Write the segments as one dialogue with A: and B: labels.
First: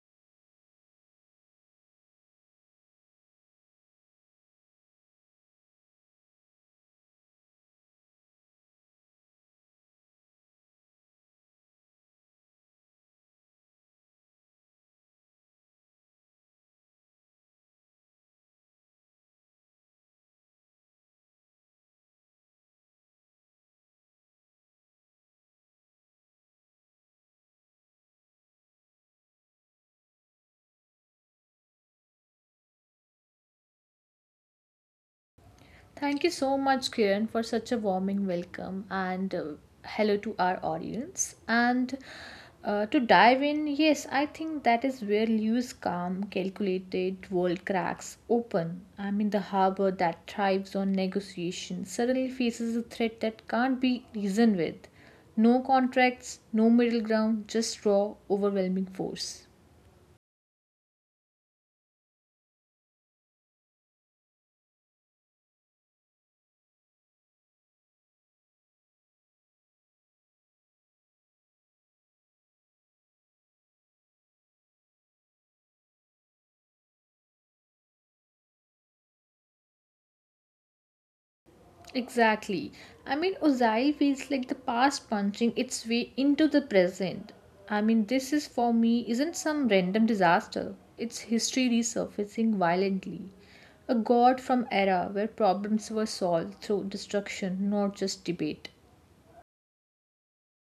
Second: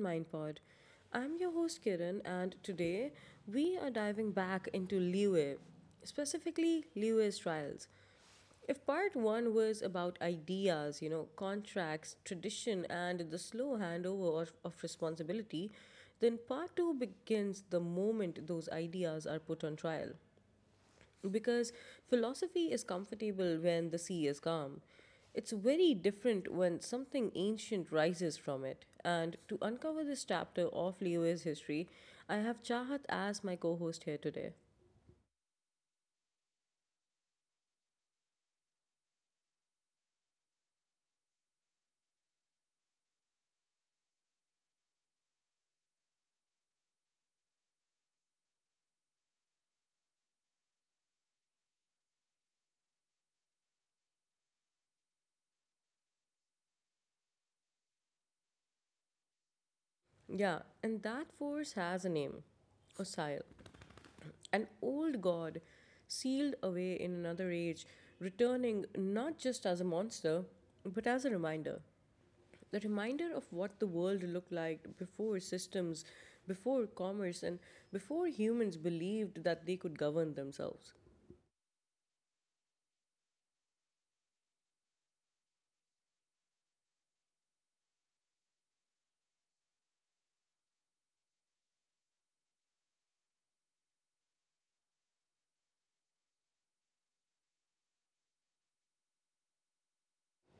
A: Mind Pod. I'm your host Kiran, and today we are diving back into Liu, specifically Liu's trials. If part one was about ideas, you know, contracts, tradition, and the slow handover of responsibility, then part two begins the moment those ideas are put on trial. Because philosophy is comfortable when the sea is calm. It's very different when something ancient rises from it. And to uncover this chapter of Leo's history, I have Chahat as my co host here today.
B: Thank you so much, Kiran, for such a warming welcome and hello to our audience. And To dive in, yes, I think that is where Liu's calm, calculated world cracks open. I mean, the harbor that thrives on negotiation suddenly faces a threat that can't be reasoned with. No contracts, no middle ground, just raw, overwhelming force.
A: Yeah, and that force has a name: Osile, an old god sealed away in another age, returning not just as a monster, but as a reminder. The reminder of what the world looked like before systems, before commerce, and before humans believed that they could govern themselves.
B: Exactly. I mean, Ozai feels like the past punching its way into the present. I mean, this is for me isn't some random disaster. It's history resurfacing violently. A god from era where problems were solved through destruction, not just debate.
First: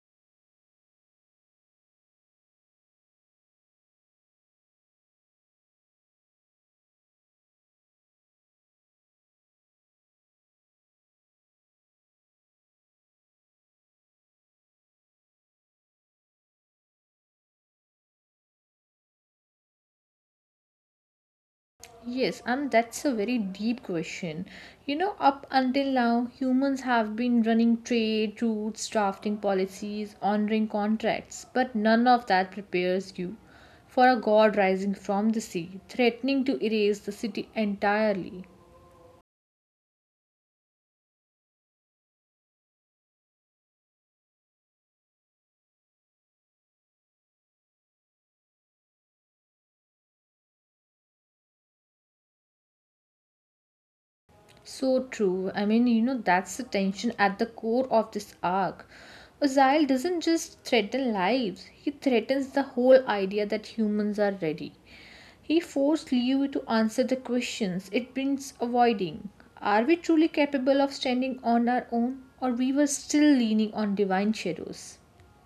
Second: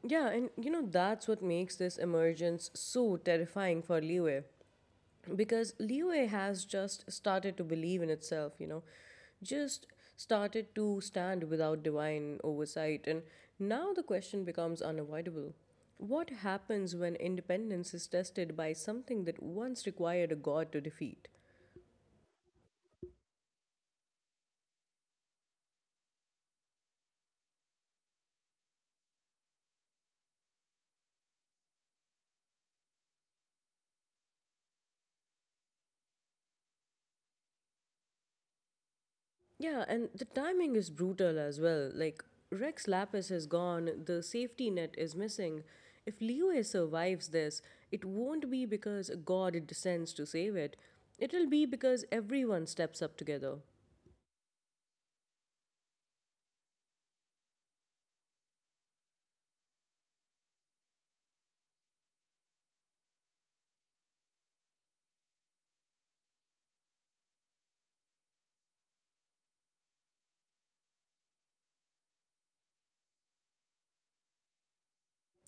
A: Yeah, and you know, that's what makes this emergence so terrifying for Liyue. Because Liyue has just started to believe in itself, you know, just started to stand without divine oversight. And now the question becomes unavoidable. What happens when independence is tested by something that once required a god to defeat?
B: Yes, and that's a very deep question. You know, up until now, humans have been running trade routes, drafting policies, honoring contracts, but none of that prepares you for a god rising from the sea, threatening to erase the city entirely.
A: Yeah, and the timing is brutal as well. Like, Rex Lapis is gone, the safety net is missing. If Liyue survives this, it won't be because God descends to save it. It'll be because everyone steps up together.
B: So true. I mean, you know, that's the tension at the core of this arc. Ozile doesn't just threaten lives, he threatens the whole idea that humans are ready. He forced Liu to answer the questions it brings avoiding. Are we truly capable of standing on our own, or we were still leaning on divine shadows?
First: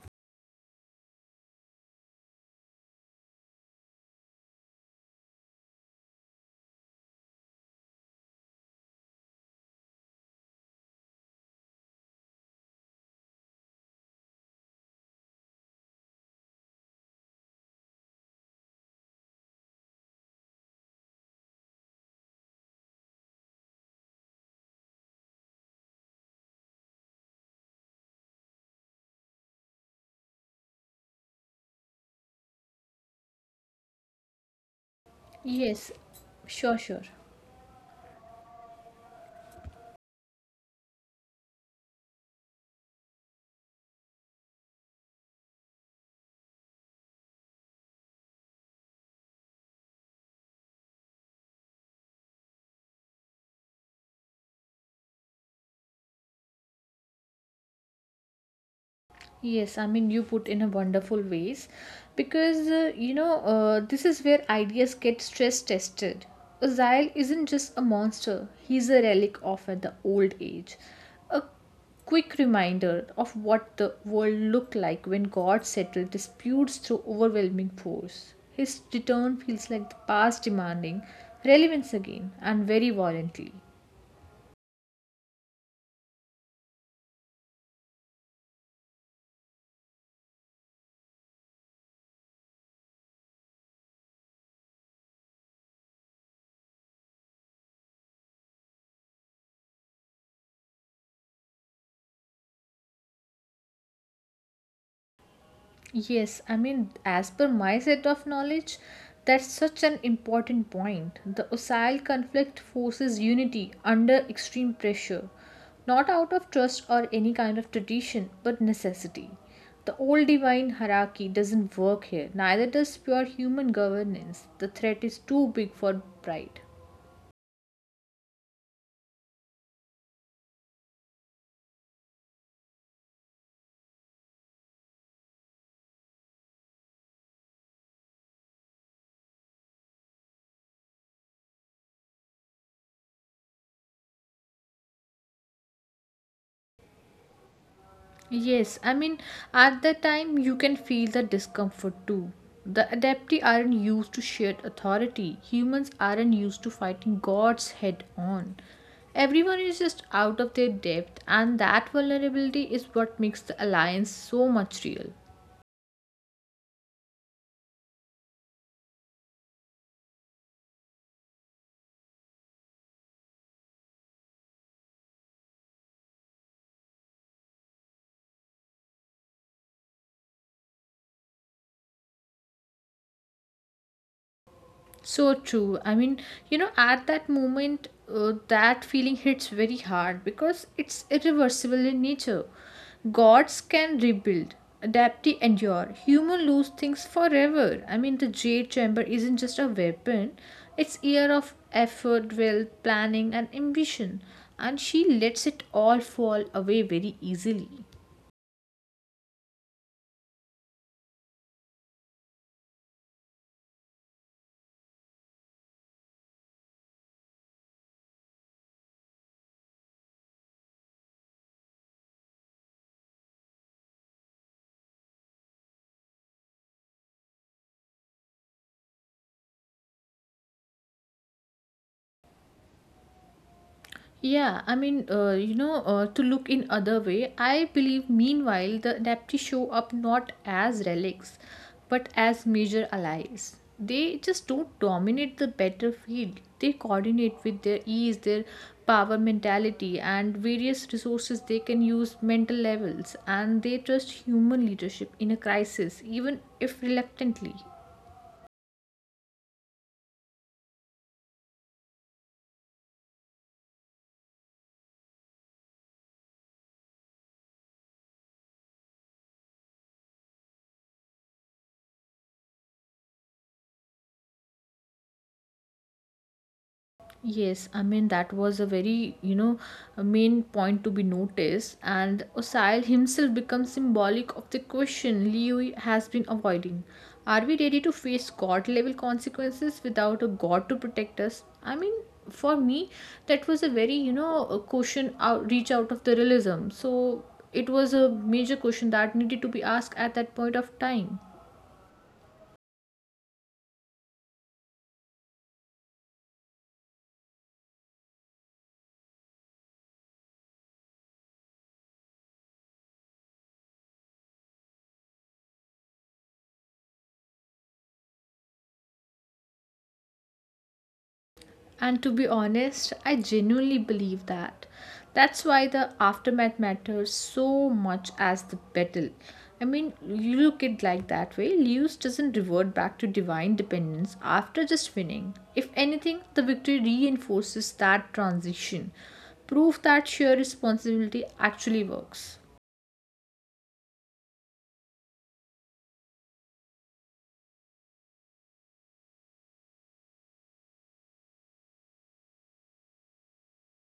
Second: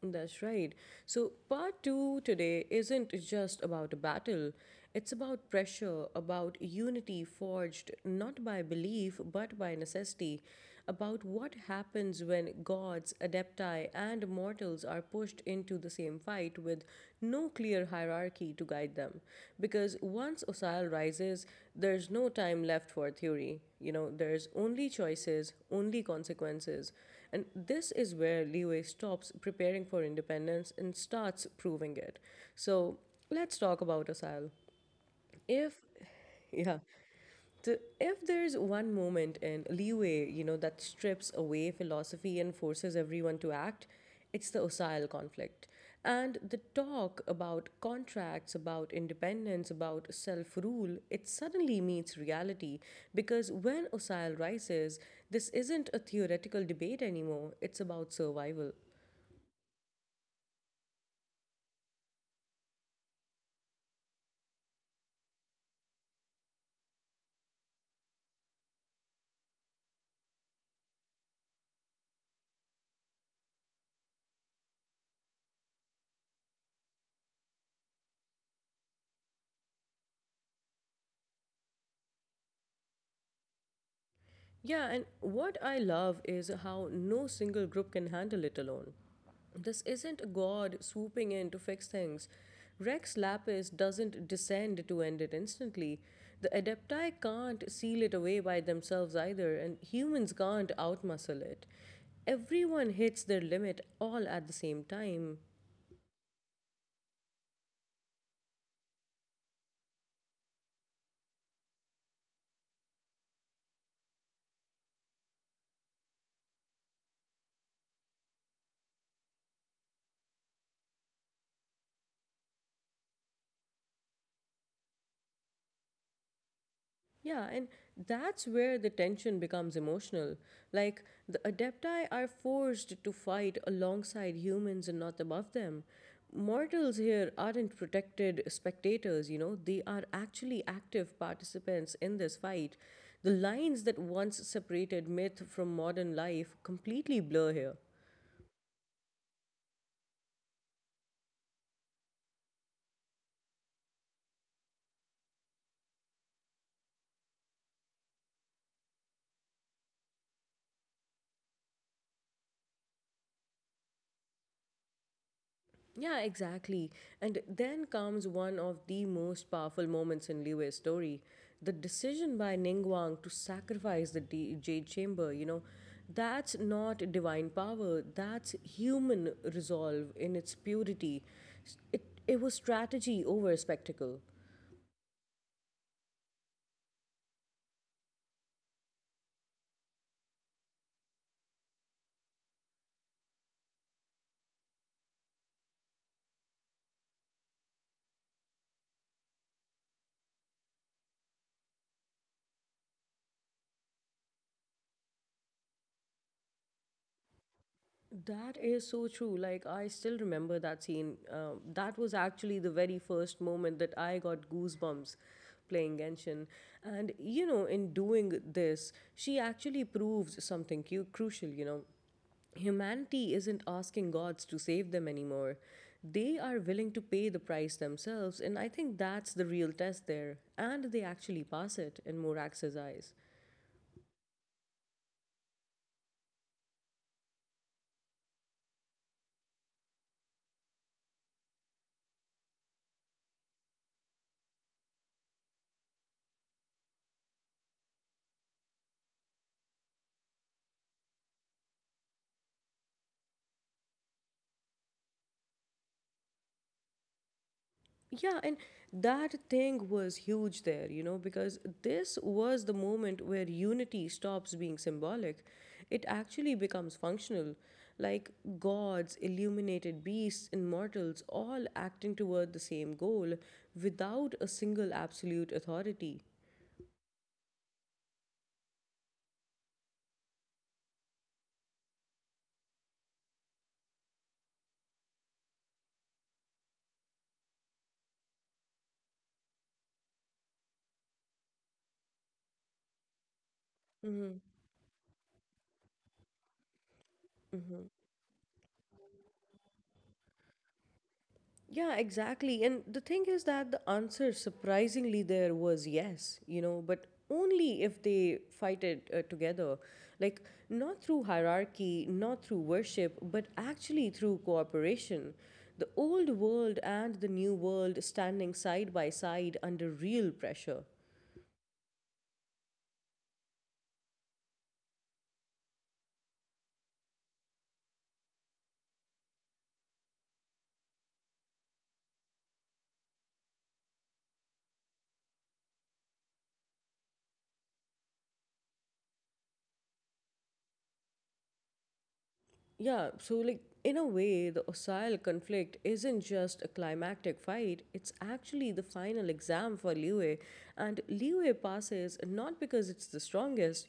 A: That's right. So, part two today isn't just about a battle, it's about pressure, about unity forged not by belief but by necessity, about what happens when gods, adepti, and mortals are pushed into the same fight with no clear hierarchy to guide them. Because once Osile rises, there's no time left for theory. You know, there's only choices, only consequences. And this is where Liwei stops preparing for independence and starts proving it. So let's talk about Asile. If,
B: Yes, sure,
A: yeah,
B: sure.
A: so, if there's one moment in leeway, you know, that strips away philosophy and forces everyone to act, it's the Osile conflict. And the talk about contracts, about independence, about self rule, it suddenly meets reality because when Osile rises, this isn't a theoretical debate anymore, it's about survival.
B: Yes, I mean you put in a wonderful ways because you know this is where ideas get stress tested. Azael isn't just a monster; he's a relic of the old age, a quick reminder of what the world looked like when God settled disputes through overwhelming force. His return feels like the past demanding relevance again and very violently.
A: Yeah, and what I love is how no single group can handle it alone. This isn't a god swooping in to fix things. Rex Lapis doesn't descend to end it instantly. The Adepti can't seal it away by themselves either, and humans can't outmuscle it. Everyone hits their limit all at the same time.
B: Yes, I mean, as per my set of knowledge, that's such an important point. The Osile conflict forces unity under extreme pressure, not out of trust or any kind of tradition, but necessity. The old divine hierarchy doesn't work here, neither does pure human governance. The threat is too big for pride.
A: Yeah, and that's where the tension becomes emotional. Like, the Adepti are forced to fight alongside humans and not above them. Mortals here aren't protected spectators, you know, they are actually active participants in this fight. The lines that once separated myth from modern life completely blur here.
B: Yes, I mean, at that time you can feel the discomfort too. The adepti aren't used to shared authority. Humans aren't used to fighting gods head on. Everyone is just out of their depth, and that vulnerability is what makes the alliance so much real.
A: Yeah, exactly. And then comes one of the most powerful moments in Liu's story: the decision by Ningguang to sacrifice the Jade Chamber. You know, that's not divine power, that's human resolve in its purity. It was strategy over spectacle.
B: So true. I mean, you know, at that moment, that feeling hits very hard because it's irreversible in nature. Gods can rebuild, adapt, endure. Human lose things forever. I mean, the jade chamber isn't just a weapon; it's year of effort, will, planning, and ambition. And she lets it all fall away very easily.
A: That is so true. Like, I still remember that scene. That was actually the very first moment that I got goosebumps playing Genshin. And, you know, in doing this, she actually proves something crucial, you know. Humanity isn't asking gods to save them anymore. They are willing to pay the price themselves, and I think that's the real test there. And they actually pass it in Morax's eyes.
B: Yeah, I mean, you know, to look in other way, I believe meanwhile the Nepti show up not as relics, but as major allies. They just don't dominate the battlefield. They coordinate with their ease, their power mentality, and various resources they can use mental levels, and they trust human leadership in a crisis, even if reluctantly.
A: Yeah, and that thing was huge there, you know, because this was the moment where unity stops being symbolic. It actually becomes functional, like gods, illuminated beasts, and mortals all acting toward the same goal without a single absolute authority.
B: Yes, I mean that was a very, you know, a main point to be noticed, and Osail himself becomes symbolic of the question Liu has been avoiding. Are we ready to face god level consequences without a god to protect us? I mean, for me, that was a very, you
A: Mm-hmm.
B: know, a question out reach out of the realism. So it was a major question that needed to be asked at that point of time.
A: Yeah, exactly. And the thing is that the answer, surprisingly, there was yes, you know, but only if they fight it together. Like, not through hierarchy, not through worship, but actually through cooperation. The old world and the new world standing side by side under real pressure.
B: And to be honest, I genuinely believe that. That's why the aftermath matters so much as the battle. I mean, you look at like that way, Lewis doesn't revert back to divine dependence after just winning. If anything, the victory reinforces that transition, proof that sheer responsibility actually works.
A: Yeah, so like in a way, the Osile conflict isn't just a climactic fight, it's actually the final exam for Liyue. And Liyue passes not because it's the strongest,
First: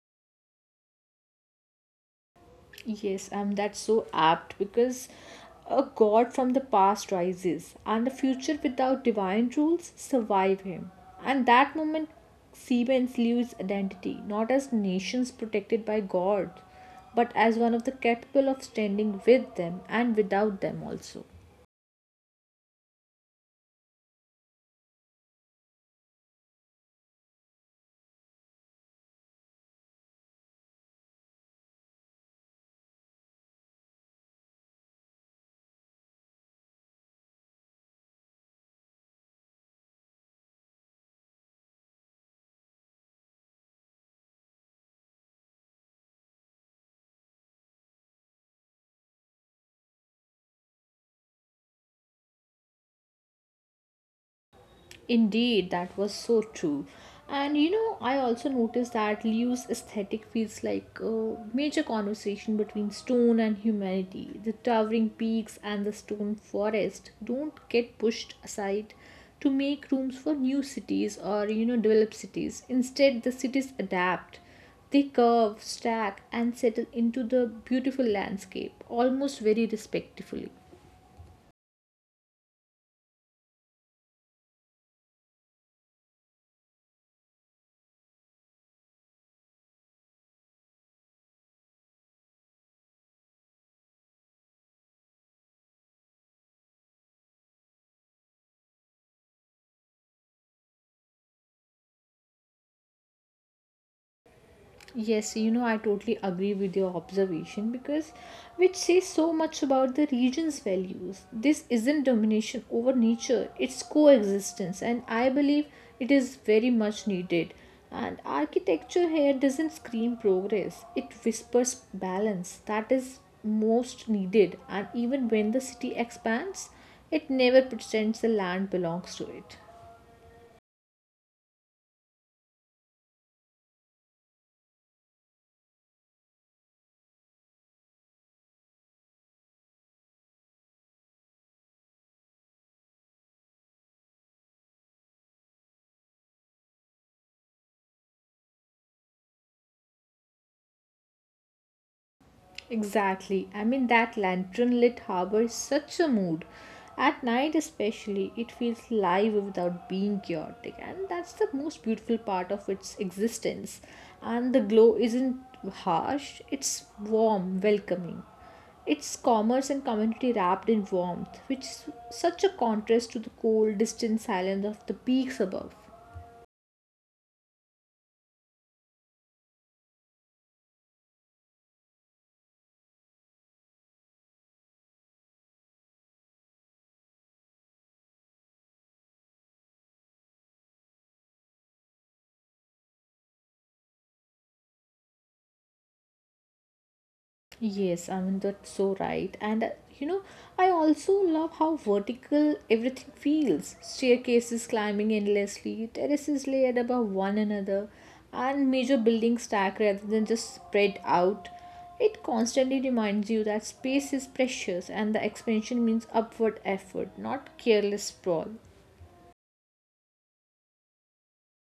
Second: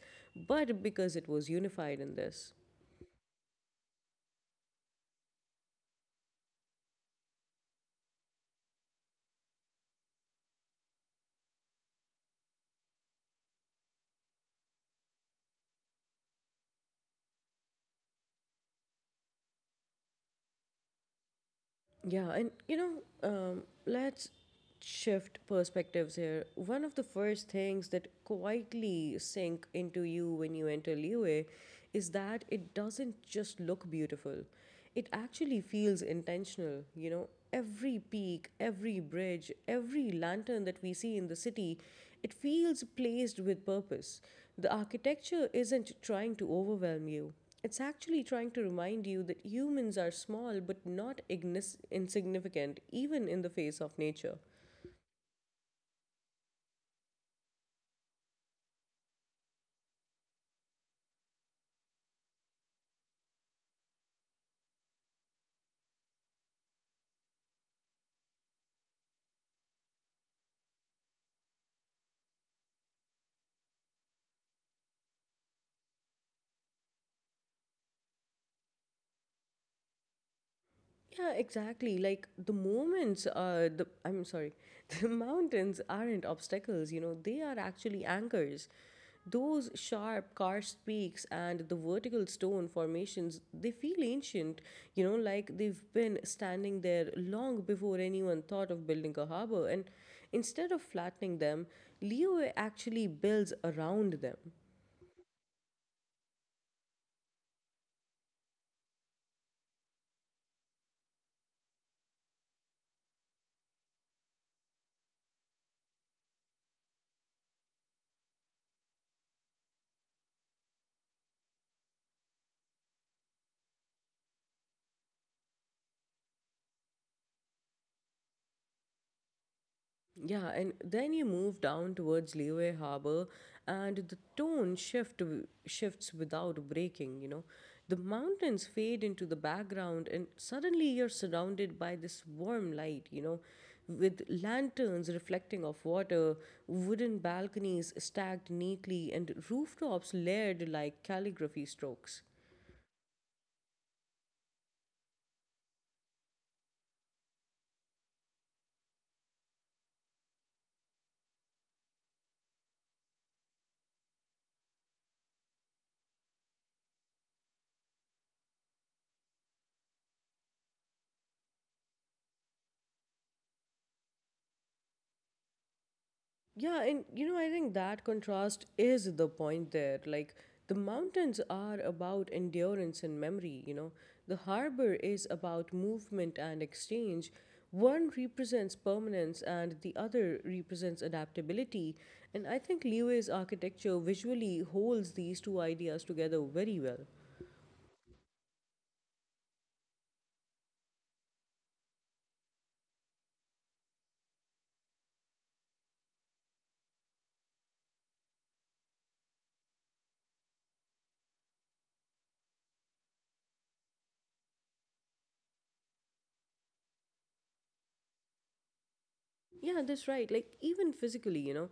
A: but because it was unified in this.
B: Yes, that's so apt because a god from the past rises, and the future without divine rules survive him. And that moment, Siemens leaves identity not as nations protected by gods, but as one of the capable of standing with them and without them also.
A: Yeah, and you know, let's shift perspectives here. One of the first things that quietly sink into you when you enter Liyue is that it doesn't just look beautiful, it actually feels intentional. You know, every peak, every bridge, every lantern that we see in the city, it feels placed with purpose. The architecture isn't trying to overwhelm you. It's actually trying to remind you that humans are small but not insignificant, even in the face of nature.
B: Indeed, that was so true. And you know, I also noticed that Liu's aesthetic feels like a major conversation between stone and humanity. The towering peaks and the stone forest don't get pushed aside to make rooms for new cities or you know, developed cities. Instead, the cities adapt. They curve, stack, and settle into the beautiful landscape almost very respectfully.
A: Yeah, exactly. Like the moments, the mountains aren't obstacles. You know, they are actually anchors. Those sharp karst peaks and the vertical stone formations, they feel ancient. You know, like they've been standing there long before anyone thought of building a harbor. And instead of flattening them, Liyue actually builds around them.
B: Yes, you know, I totally agree with your observation because which says so much about the region's values. This isn't domination over nature, it's coexistence, and I believe it is very much needed. And architecture here doesn't scream progress, it whispers balance that is most needed. And even when the city expands, it never pretends the land belongs to it.
A: Yeah, and then you move down towards Leeway Harbor, and the tone shifts without breaking. You know, the mountains fade into the background, and suddenly you're surrounded by this warm light. You know, with lanterns reflecting off water, wooden balconies stacked neatly, and rooftops layered like calligraphy strokes.
B: Exactly. I mean, that lantern lit harbor is such a mood. At night, especially, it feels live without being chaotic, and that's the most beautiful part of its existence. And the glow isn't harsh, it's warm, welcoming. It's commerce and community wrapped in warmth, which is such a contrast to the cold, distant silence of the peaks above.
A: Yeah, and you know, I think that contrast is the point there. Like, the mountains are about endurance and memory, you know, the harbor is about movement and exchange. One represents permanence and the other represents adaptability. And I think Liyue's architecture visually holds these two ideas together very well.
B: Yes, I mean that's so right. And You know, I also love how vertical everything feels. Staircases climbing endlessly, terraces layered above one another, and major buildings stacked rather than just spread out. It constantly reminds you that space is precious and the expansion means upward effort, not careless sprawl.
A: Yeah, that's right. Like, even physically, you know,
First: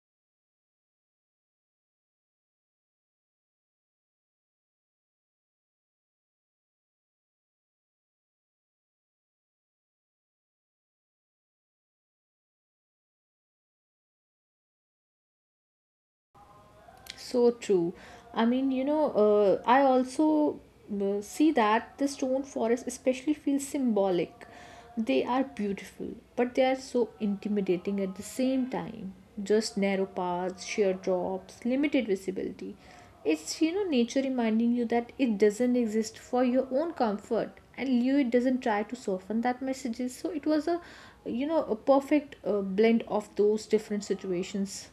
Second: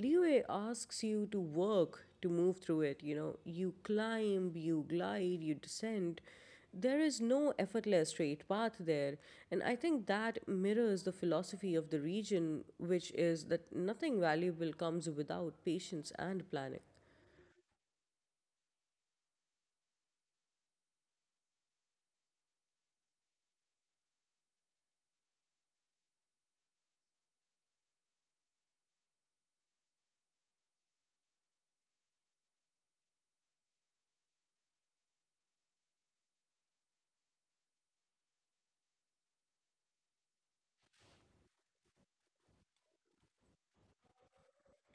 A: Liyue asks you to work to move through it. You know, you climb, you glide, you descend. There is no effortless straight path there. And I think that mirrors the philosophy of the region, which is that nothing valuable comes without patience and planning.
B: So true. I mean, you know, I also see that the stone forests especially feel symbolic. They are beautiful, but they are so intimidating at the same time. Just narrow paths, sheer drops, limited visibility. It's, you know, nature reminding you that it doesn't exist for your own comfort. And you, it doesn't try to soften that message. So it was a, you know, a perfect blend of those different situations.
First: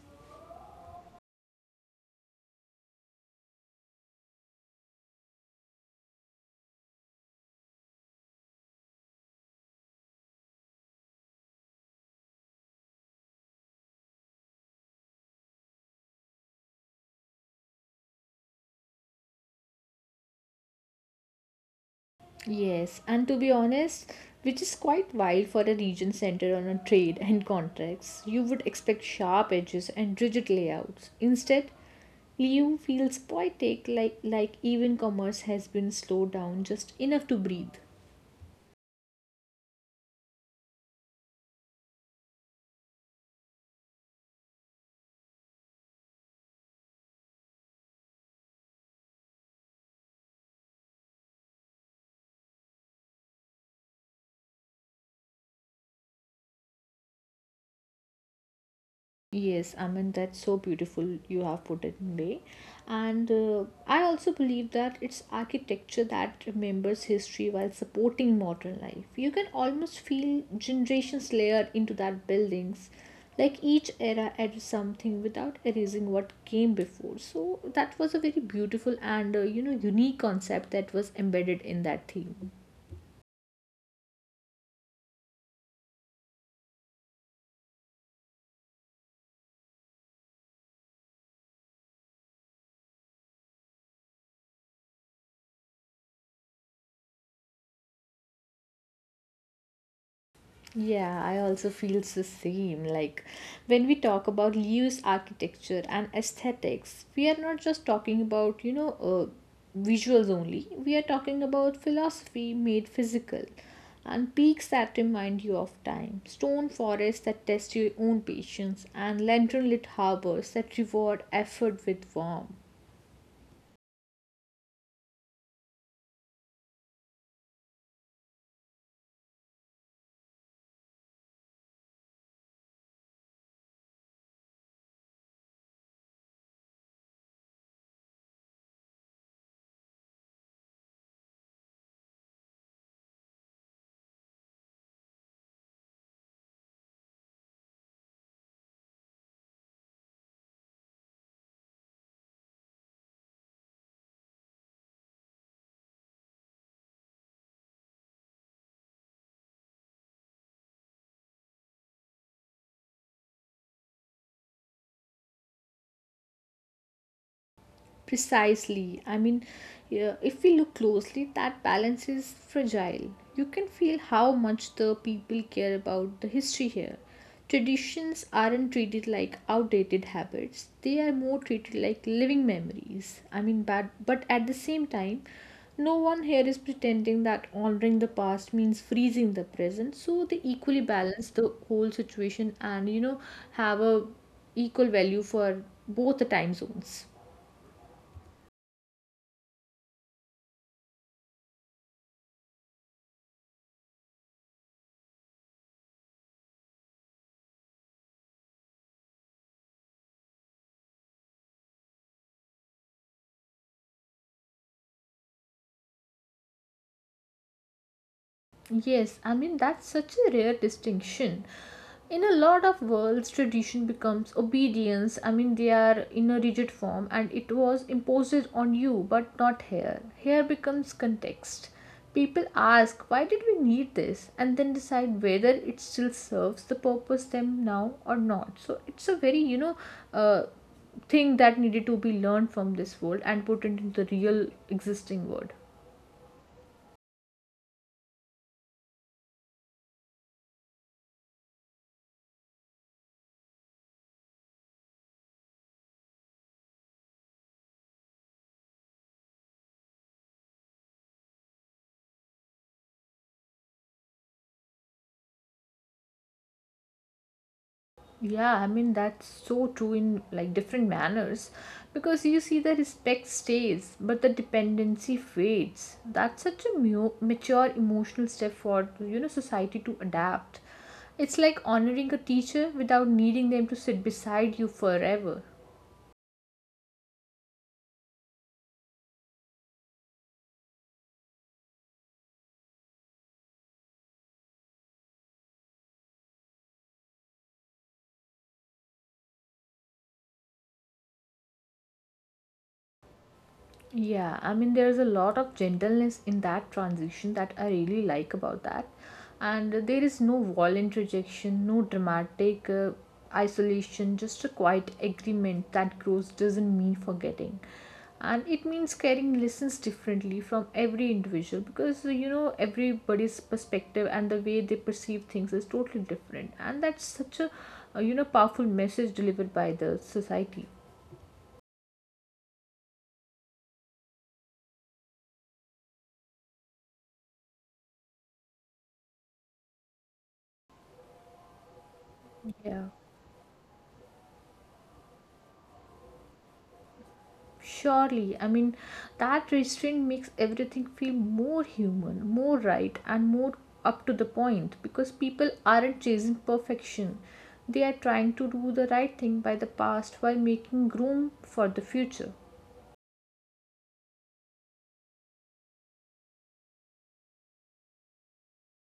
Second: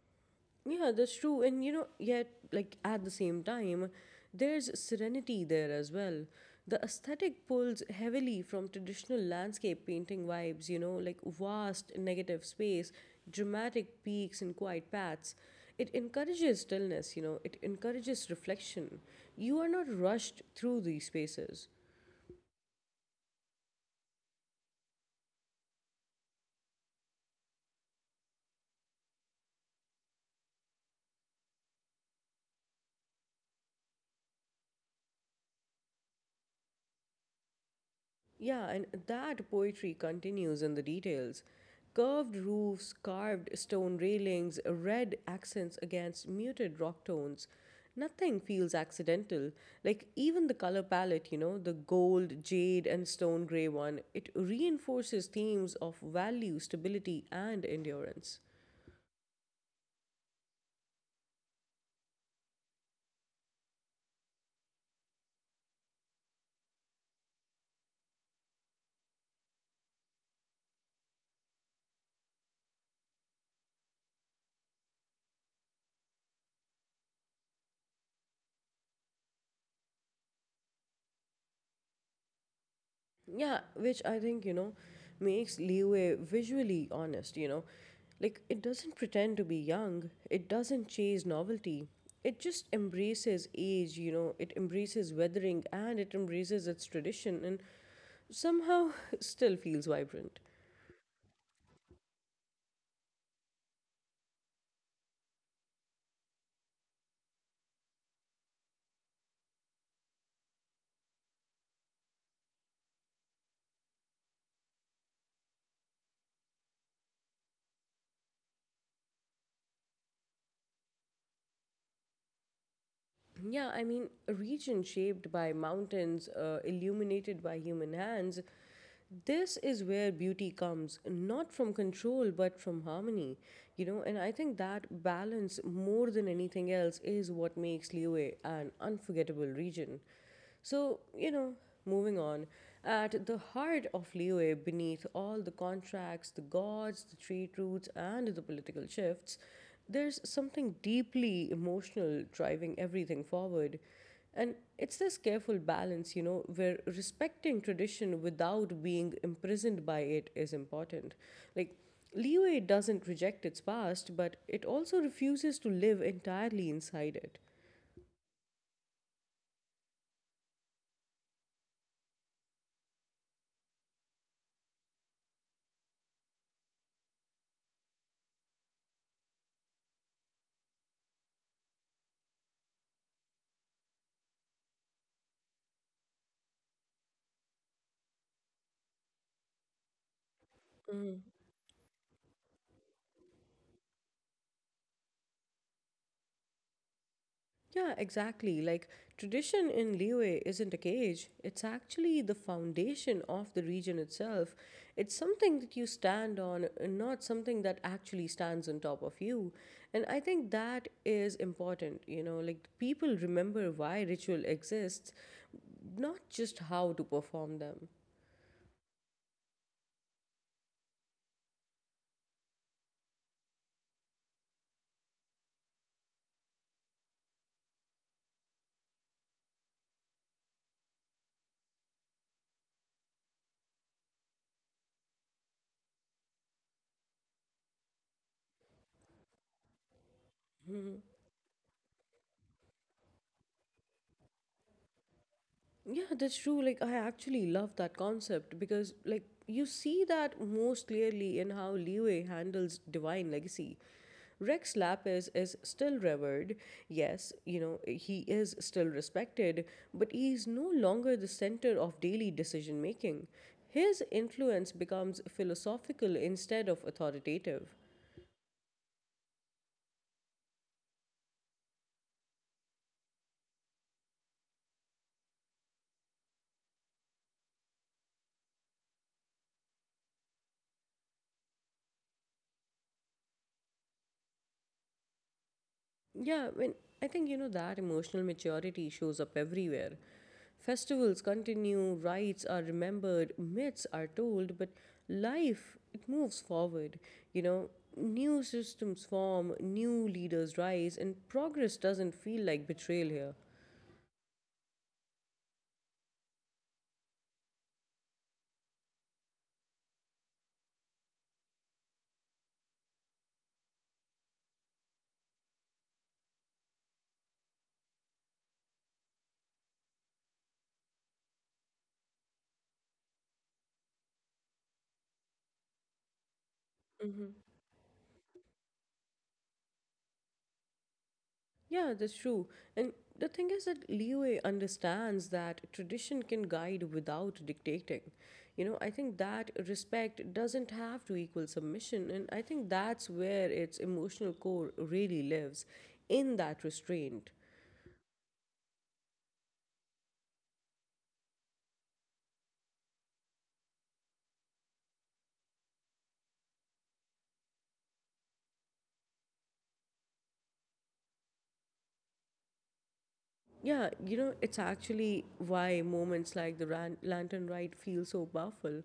A: Yeah, that's true. And you know, yet, like, at the same time, there's serenity there as well. The aesthetic pulls heavily from traditional landscape painting vibes, you know, like vast negative space, dramatic peaks, and quiet paths. It encourages stillness, you know, it encourages reflection. You are not rushed through these spaces.
B: Yes, and to be honest, which is quite wild for a region centered on a trade and contracts. You would expect sharp edges and rigid layouts. Instead, Liu feels poetic, like even commerce has been slowed down just enough to breathe.
A: Yeah, and that poetry continues in the details. Curved roofs, carved stone railings, red accents against muted rock tones. Nothing feels accidental. Like, even the color palette, you know, the gold, jade, and stone gray one, it reinforces themes of value, stability, and endurance.
B: Yes, I mean, that's so beautiful you have put it in way. And I also believe that it's architecture that remembers history while supporting modern life. You can almost feel generations layered into that buildings. Like each era adds something without erasing what came before. So that was a very beautiful and you know unique concept that was embedded in that theme.
A: Yeah, which I think, you know, makes Leeway visually honest, you know. Like, it doesn't pretend to be young, it doesn't chase novelty. It just embraces age, you know, it embraces weathering and it embraces its tradition and somehow still feels vibrant.
B: Yeah, I also feel the same. Like when we talk about Liu's architecture and aesthetics, we are not just talking about, you know, visuals only. We are talking about philosophy made physical and peaks that remind you of time, stone forests that test your own patience, and lantern lit harbors that reward effort with warmth.
A: Yeah, I mean, a region shaped by mountains, illuminated by human hands, this is where beauty comes, not from control, but from harmony, you know. And I think that balance, more than anything else, is what makes Liyue an unforgettable region. So, you know, moving on, at the heart of Liyue, beneath all the contracts, the gods, the trade routes, and the political shifts, there's something deeply emotional driving everything forward. And it's this careful balance, you know, where respecting tradition without being imprisoned by it is important. Like, leeway doesn't reject its past, but it also refuses to live entirely inside
B: Precisely. I mean, yeah, if we look closely, that balance is fragile. You can feel how much the people care about the history here. Traditions aren't treated like outdated habits, they are more treated like living memories. I mean, but at the same time, no one here is pretending that honoring the past means freezing the present, so they equally
A: it.
B: balance the whole situation and you know have a equal value for both the time zones.
A: Yeah, exactly. Like tradition in Liyue isn't a cage. It's actually the foundation of the region itself. It's something that you stand on, and not something that actually stands on top of you. And I think that is important, you know, like people remember why ritual exists, not just how to perform them.
B: Yes, I mean that's such a rare distinction. In a lot of worlds, tradition becomes obedience. I mean, they are in a rigid form and it was imposed on you, but not here. Here becomes context. People ask, why did we need this? And then decide whether it still serves the purpose them now or not. So it's a very, you know, uh, thing that needed to be learned from this world and put into the real existing world.
A: Yeah, that's true. Like, I actually love that concept because, like, you see that most clearly in how Liyue handles divine legacy. Rex Lapis is still revered. Yes, you know, he is still respected, but he is no longer the center of daily decision making. His influence becomes philosophical instead of authoritative.
B: Yeah, I mean that's so true in like different manners because you see the respect stays but the dependency fades. That's such a mature emotional step for you know society to adapt. It's like honoring a teacher without needing them to sit beside you forever.
A: Yeah, I mean, I think you know that emotional maturity shows up everywhere. Festivals continue, rights are remembered, myths are told, but life it moves forward. You know, new systems form, new leaders rise, and progress doesn't feel like betrayal
B: Yeah, I mean, there's a lot of gentleness in that transition that I really like about that. And there is no violent rejection, no dramatic isolation, just a quiet agreement that growth doesn't mean forgetting. And it means carrying lessons differently from every individual because you know everybody's perspective and the way they perceive things is totally different. And that's
A: here.
B: such a you know powerful message delivered by the society.
A: Yeah, that's true. And the thing is that Liyue understands that tradition can guide without dictating. You know, I think that respect doesn't have to equal submission. And I think
B: Yeah.
A: that's where its emotional core really lives in that restraint.
B: Surely, I mean, that restraint makes everything feel more human, more right, and more up to the point because people aren't chasing perfection. They are trying to do the right thing by the past while making room for the future.
A: Yeah, you know, it's actually why moments like the lantern ride feel so powerful.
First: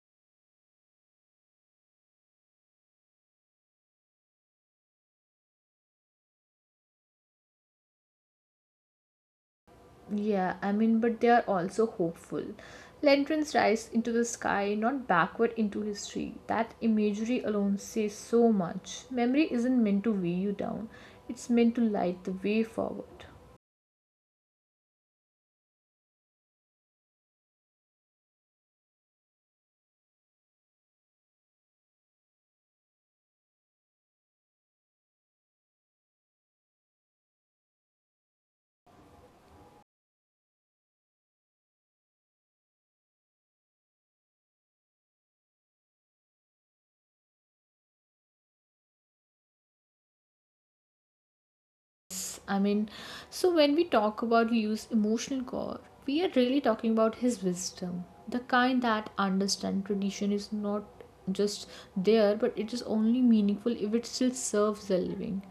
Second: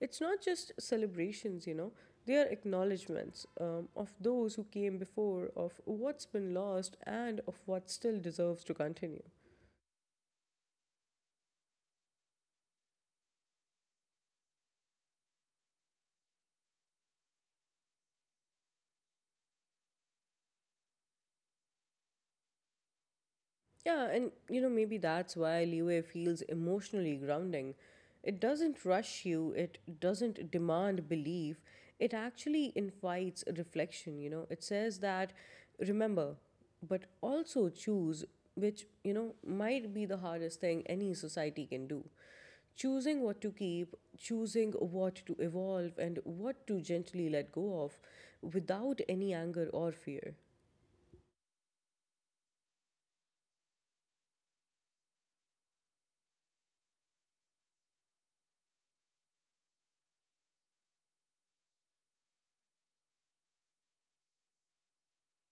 A: It's not just celebrations, you know, they are acknowledgements of those who came before, of what's been lost, and of what still deserves to continue.
B: Yeah, I mean, but they are also hopeful. Lanterns rise into the sky, not backward into history. That imagery alone says so much. Memory isn't meant to weigh you down, it's meant to light the way forward.
A: Yeah, and you know, maybe that's why leeway feels emotionally grounding. It doesn't rush you, it doesn't demand belief, it actually invites reflection. You know, it says that remember, but also choose, which, you know, might be the hardest thing any society can do. Choosing what to keep, choosing what to evolve, and what to gently let go of without any anger or fear.
B: Yes, I mean, so when we talk about Liu's emotional core, we are really talking about his wisdom, the kind that understand tradition is not just there, but it is only meaningful if it still serves the living,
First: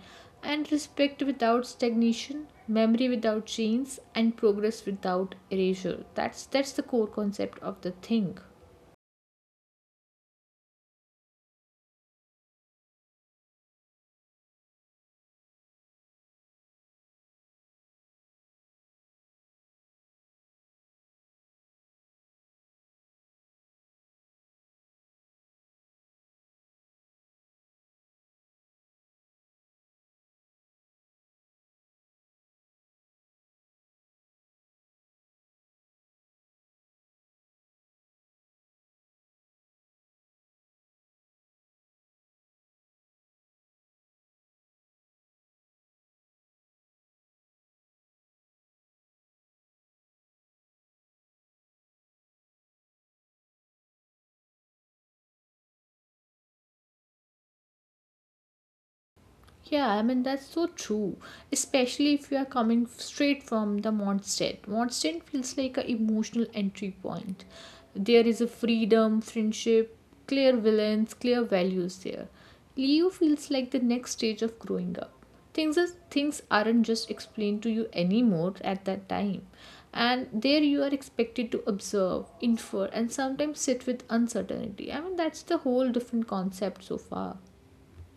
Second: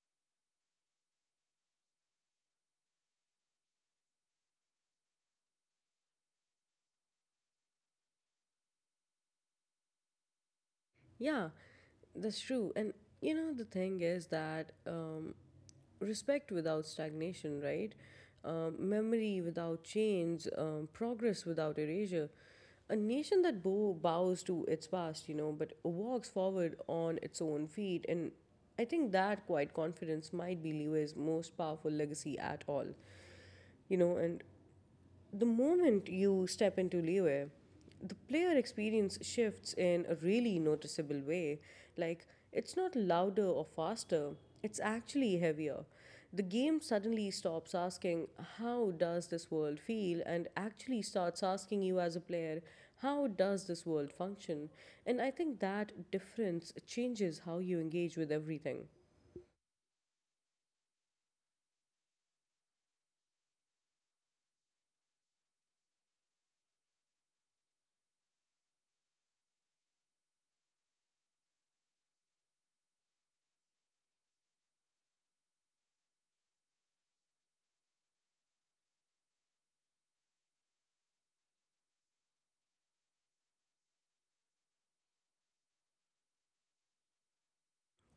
B: and respect without stagnation, memory without chains, and progress without erasure. That's the core concept of the thing.
A: Yeah, that's true. And the thing is that respect without stagnation, right? Memory without change, progress without erasure. A nation that bows to its past, you know, but walks forward on its own feet. And I think that quiet confidence might be Leeway's most powerful legacy at all. You know, and the moment you step into Liyue, the player experience shifts in a really noticeable way. Like, it's not louder or faster, it's actually heavier. The game suddenly stops asking, how does this world feel? And actually starts asking you as a player, how does this world function? And I think that difference changes how you engage with everything.
B: Yeah, I mean that's so true. Especially if you are coming straight from the Mondstadt. Mondstadt feels like an emotional entry point. There is a freedom, friendship, clear villains, clear values there. Leo feels like the next stage of growing up. Things aren't just explained to you anymore at that time. And there you are expected to observe, infer, and sometimes sit with uncertainty. I mean that's the whole different concept so far.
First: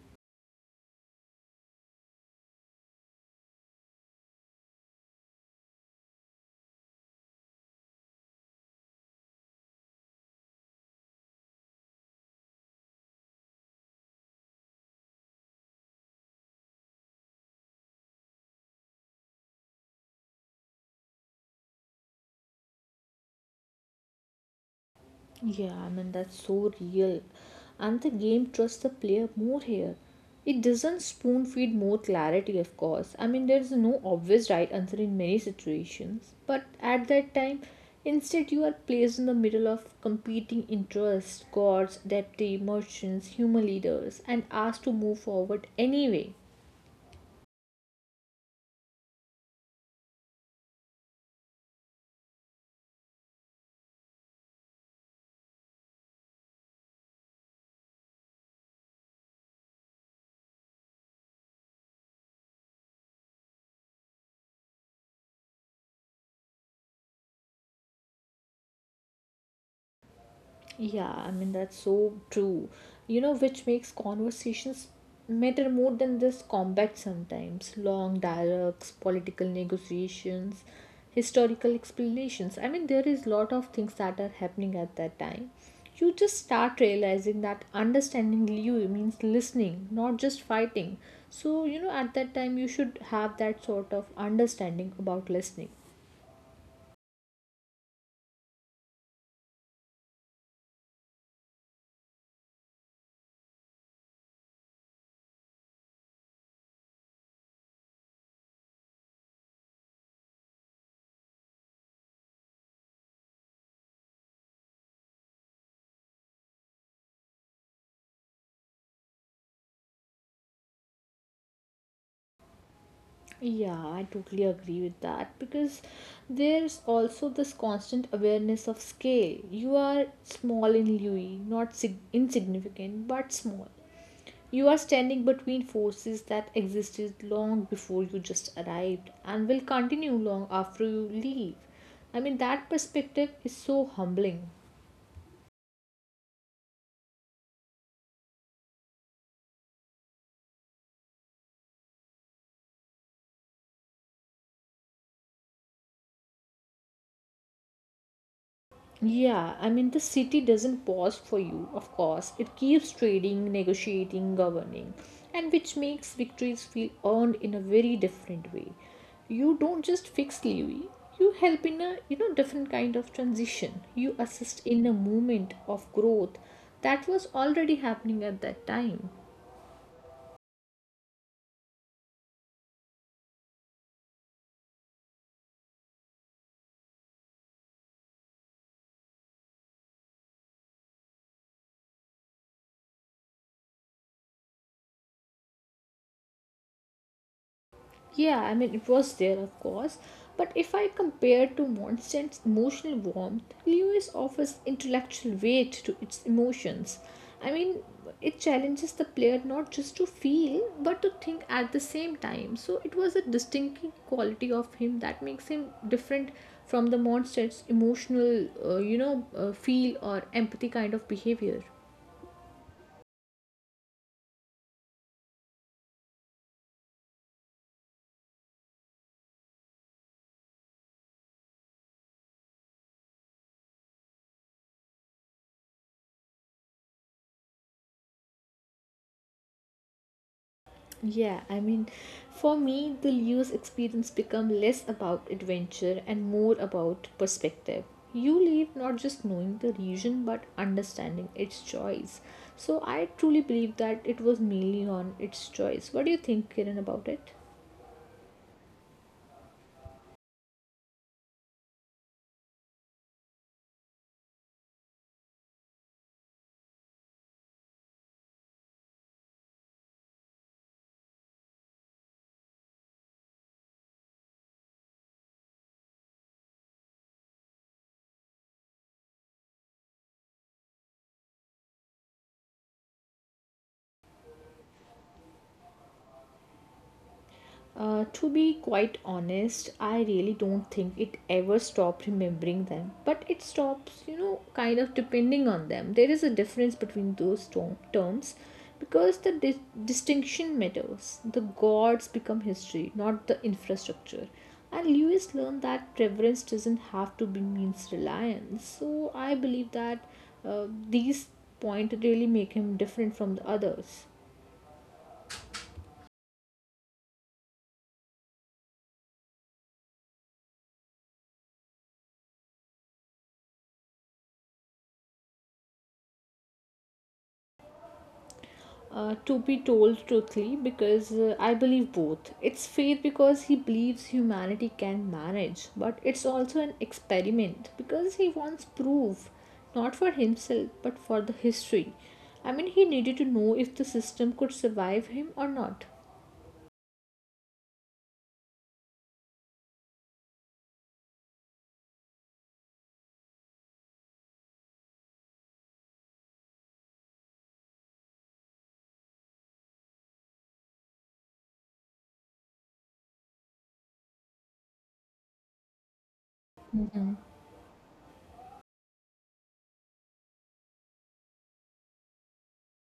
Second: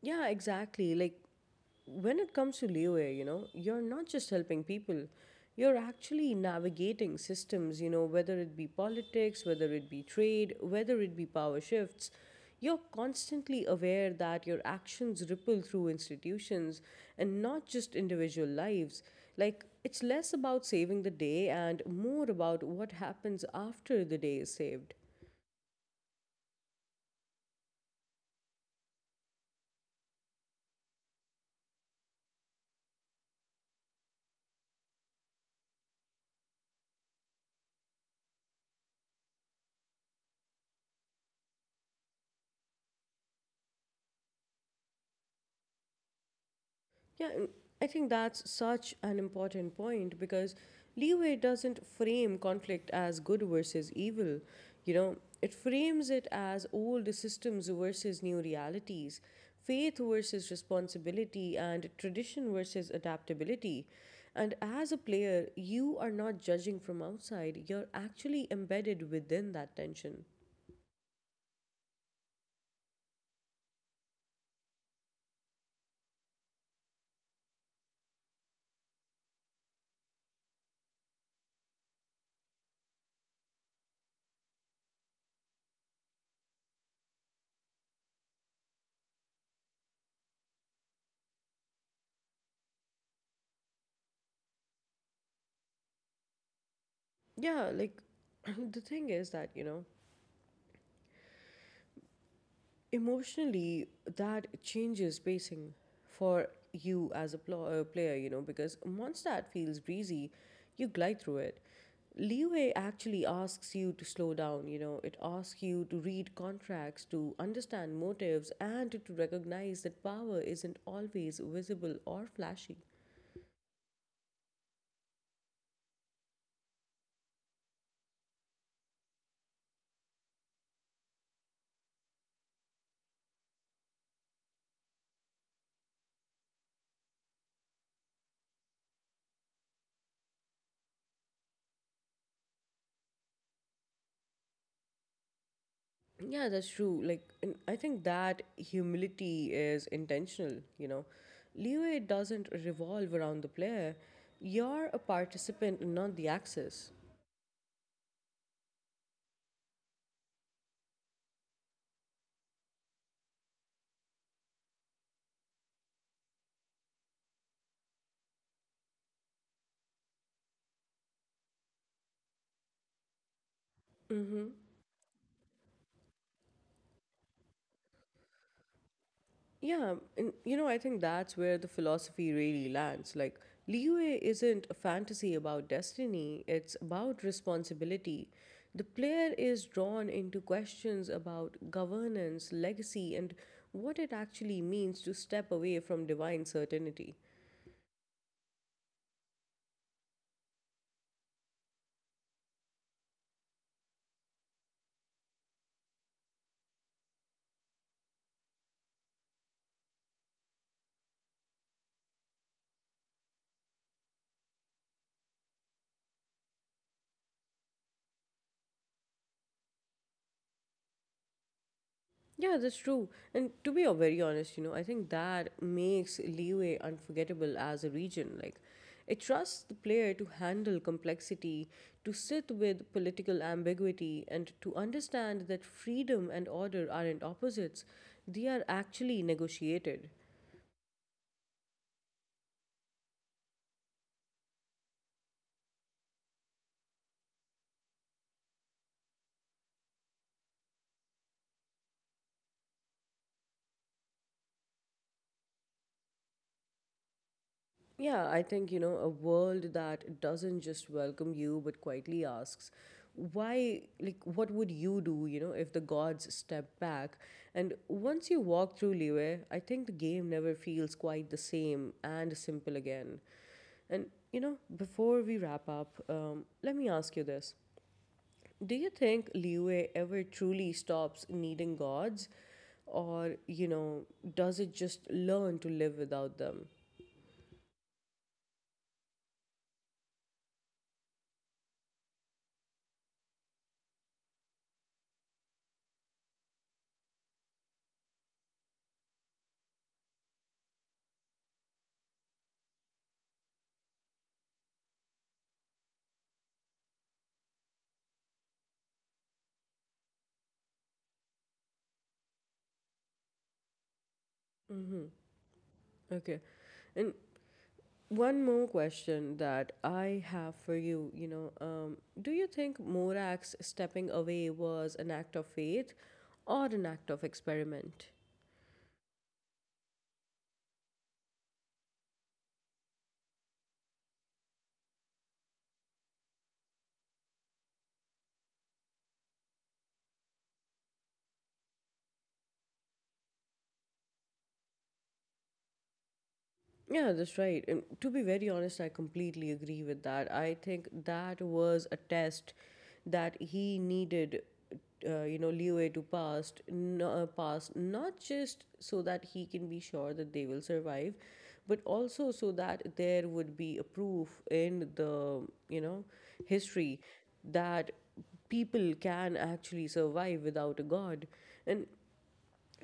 A: Yeah, exactly. Like when it comes to leeway, you know, you're not just helping people, you're actually navigating systems, you know, whether it be politics, whether it be trade, whether it be power shifts. You're constantly aware that your actions ripple through institutions and not just individual lives. Like, it's less about saving the day and more about what happens after the day is saved.
B: Yeah, I mean, that's so real. And the game trusts the player more here. It doesn't spoon feed more clarity, of course. I mean, there's no obvious right answer in many situations. But at that time, instead, you are placed in the middle of competing interests, gods, deity, merchants, human leaders, and asked to move forward anyway.
A: Yeah, and I think that's such an important point because leeway doesn't frame conflict as good versus evil. You know, it frames it as old systems versus new realities, faith versus responsibility, and tradition versus adaptability. And as a player, you are not judging from outside, you're actually embedded within that tension.
B: Yeah, I mean, that's so true. You know, which makes conversations matter more than this combat sometimes. Long dialogues, political negotiations, historical explanations. I mean, there is lot of things that are happening at that time. You just start realizing that understanding Liu means listening, not just fighting. So, you know, at that time, you should have that sort of understanding about listening.
A: Yeah, like the thing is that, you know, emotionally that changes pacing for you as a player, you know, because once that feels breezy you glide through it. Leeway actually asks you to slow down, you know, it asks you to read contracts, to understand motives, and to recognize that power isn't always visible or flashy.
B: Yeah, I totally agree with that because there's also this constant awareness of scale. You are small in Louis, not insignificant, but small. You are standing between forces that existed long before you just arrived and will continue long after you leave. I mean, that perspective is so humbling.
A: Yeah, that's true. Like, and I think that humility is intentional, you know. Leeway doesn't revolve around the player. You're a participant and not the axis.
B: Yeah, I mean, the city doesn't pause for you, of course. It keeps trading, negotiating, governing, and which makes victories feel earned in a very different way. You don't just fix Levy, you help in a you know different kind of transition. You
A: Mm-hmm.
B: assist in a movement of growth that was already happening at that time.
A: Yeah, and you know, I think that's where the philosophy really lands. Like, leeway isn't a fantasy about destiny, it's about responsibility. The player is drawn into questions about governance, legacy, and what it actually means to step away from divine certainty.
B: Yeah, I mean, it was there, of course. But if I compare to Monstand's emotional warmth, Lewis offers intellectual weight to its emotions. I mean, it challenges the player not just to feel, but to think at the same time. So it was a distinctive quality of him that makes him different from the Monstand's emotional, you know, feel or empathy kind of behavior.
A: Yeah, that's true. And to be very honest, you know, I think that makes Leeway unforgettable as a region. Like, it trusts the player to handle complexity, to sit with political ambiguity, and to understand that freedom and order aren't opposites, they are actually negotiated.
B: Yeah, I mean, for me, the Lewis experience become less about adventure and more about perspective. You leave not just knowing the region but understanding its choice. So I truly believe that it was mainly on its choice. What do you think, Kiran, about it?
A: Yeah, I think, you know, a world that doesn't just welcome you but quietly asks, why, like, what would you do, you know, if the gods step back? And once you walk through Liyue, I think the game never feels quite the same and simple again. And, you know, before we wrap up, let me ask you this. Do you think Liyue ever truly stops needing gods? Or, you know, does it just learn to live without them?
B: To be quite honest, I really don't think it ever stopped remembering them, but it stops, you know, kind of depending on them. There is a difference between those terms because the distinction matters. The gods become history, not the infrastructure. And Lewis learned that preference doesn't have to be means reliance. So I believe that uh, these point really make him different from the others.
A: Mm-hmm. Okay. And one more question that I have for you, you know, do you think Morak's stepping away was an act of faith or an act of experiment?
B: Uh, to be told truthfully because I believe both. It's faith because he believes humanity can manage, but it's also an experiment because he wants proof, not for himself but for the history. I mean, he needed to know if the system could survive him or not.
A: Yeah, that's right. And to be very honest, I completely agree with that. I think that was a test that he needed, you know, leeway to pass, pass, not just so that he can be sure that they will survive, but also so that there would be a proof in the, you know, history that people can actually survive without a god. And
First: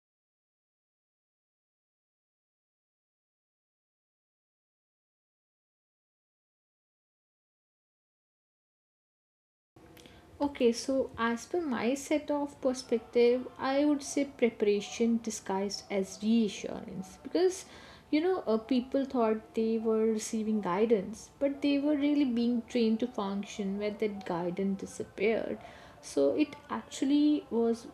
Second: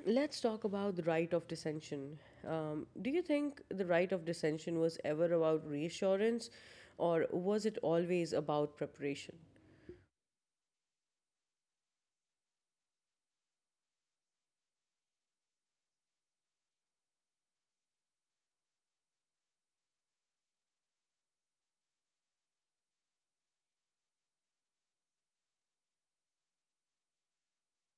A: let's talk about the right of dissension. Do you think the right of dissension was ever about reassurance, or was it always about preparation?
B: Okay, so as per my set of perspective, I would say preparation disguised as reassurance because you know people thought they were receiving guidance, but they were really being trained to function where that guidance disappeared. So it actually was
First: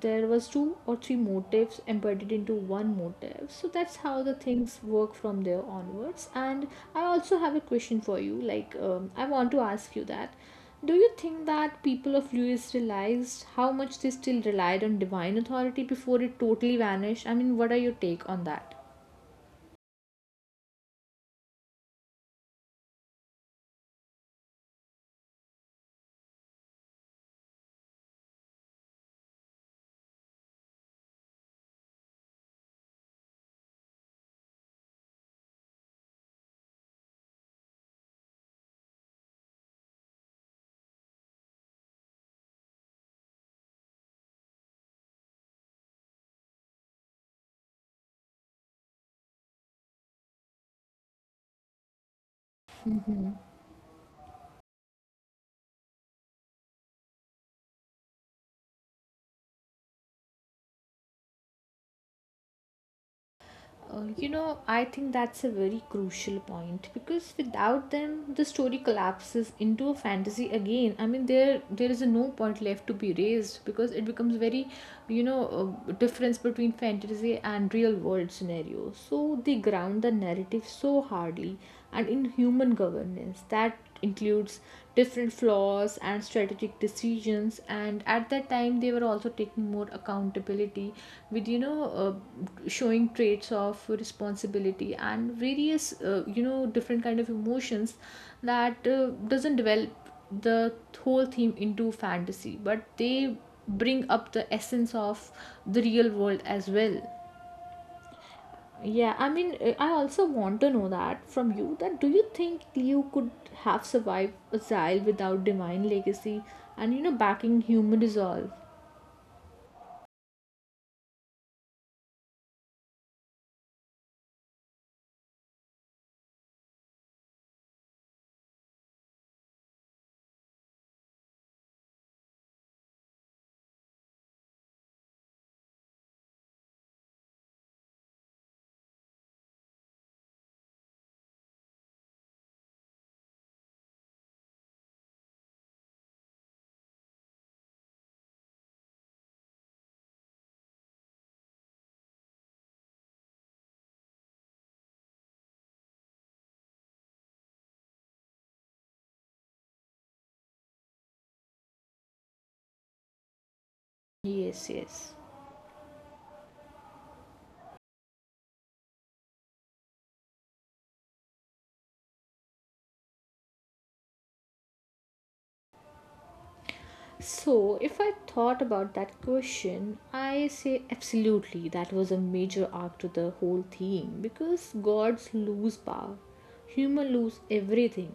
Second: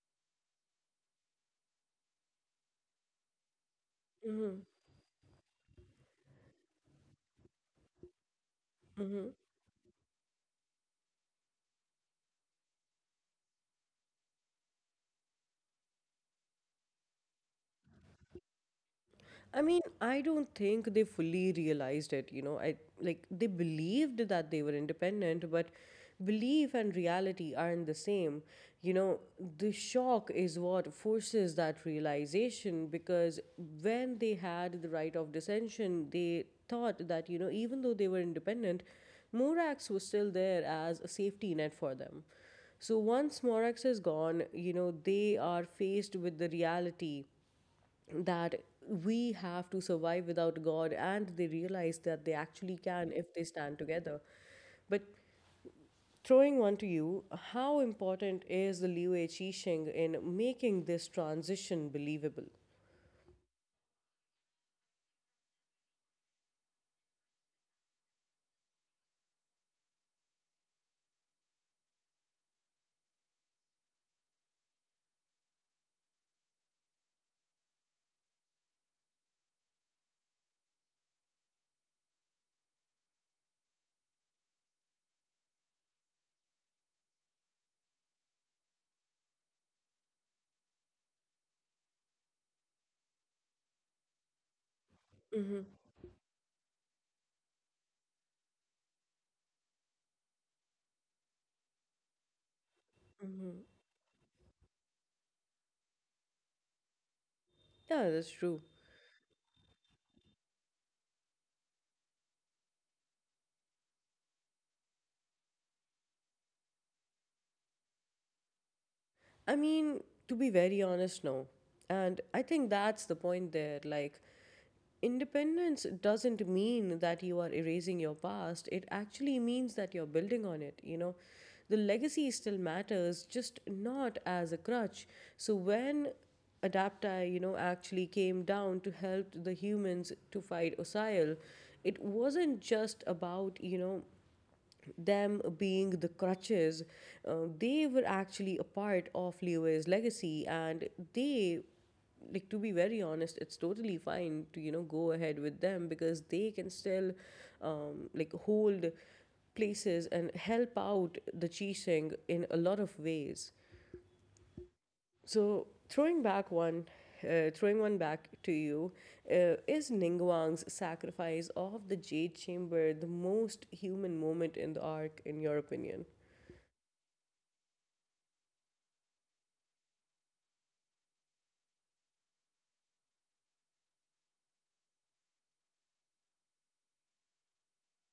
B: there was two or three motifs embedded into one motif, so that's how the
A: Mm-hmm.
B: things work from there onwards. And I also have a question for you, like I want to ask you that, do you think that people of lewis realized how much they still relied on divine authority before it totally vanished? I mean what are your take on that?
A: I mean, I don't think they fully realized it, you know. I like they believed that they were independent, but belief and reality aren't the same. You know, the shock is what forces that realization because when they had the right of dissension, they thought that, you know, even though they were independent, Morax was still there as a safety net for them. So once Morax is gone, you know, they are faced with the reality that we have to survive without God, and they realize that they actually can if they stand together. But throwing one to you, how important is the Liu Wei Qixing in making this transition believable?
B: You know, I think that's a very crucial point because without them, the story collapses into a fantasy again. I mean, there is a no point left to be raised because it becomes very, you know, difference between fantasy and real world scenarios. So they ground the narrative so hardly and in human governance that includes different flaws and strategic decisions, and at that time they were also taking more accountability with you know showing traits of responsibility and various you know different kind of emotions that doesn't develop the whole theme into fantasy, but they bring up the essence of the real world as well.
A: Yeah, that's true.
B: Yeah, I mean, I also want to know that from you, that do you think you could have survived exile without divine legacy and you know backing human resolve?
A: I mean, to be very honest, no. And I think that's the point there. Like, independence doesn't mean that you are erasing your past, it actually means that you're building on it, you know. The legacy still matters, just not as a crutch. So, when Adapti, you know, actually came down to help the humans to fight Osile, it wasn't just about, you know, them being the crutches, they were actually a part of Leo's legacy, and they, like to be very honest, it's totally fine to you know go ahead with them because they can still, like hold places and help out the Chising in a lot of ways.
B: Yes, yes.
A: So throwing back one, throwing one back to you, is Ningguang's sacrifice of the Jade Chamber the most human moment in the arc, in your opinion?
B: So, if I thought about that question, I say absolutely that was a major arc to the whole theme because gods lose power, human lose everything.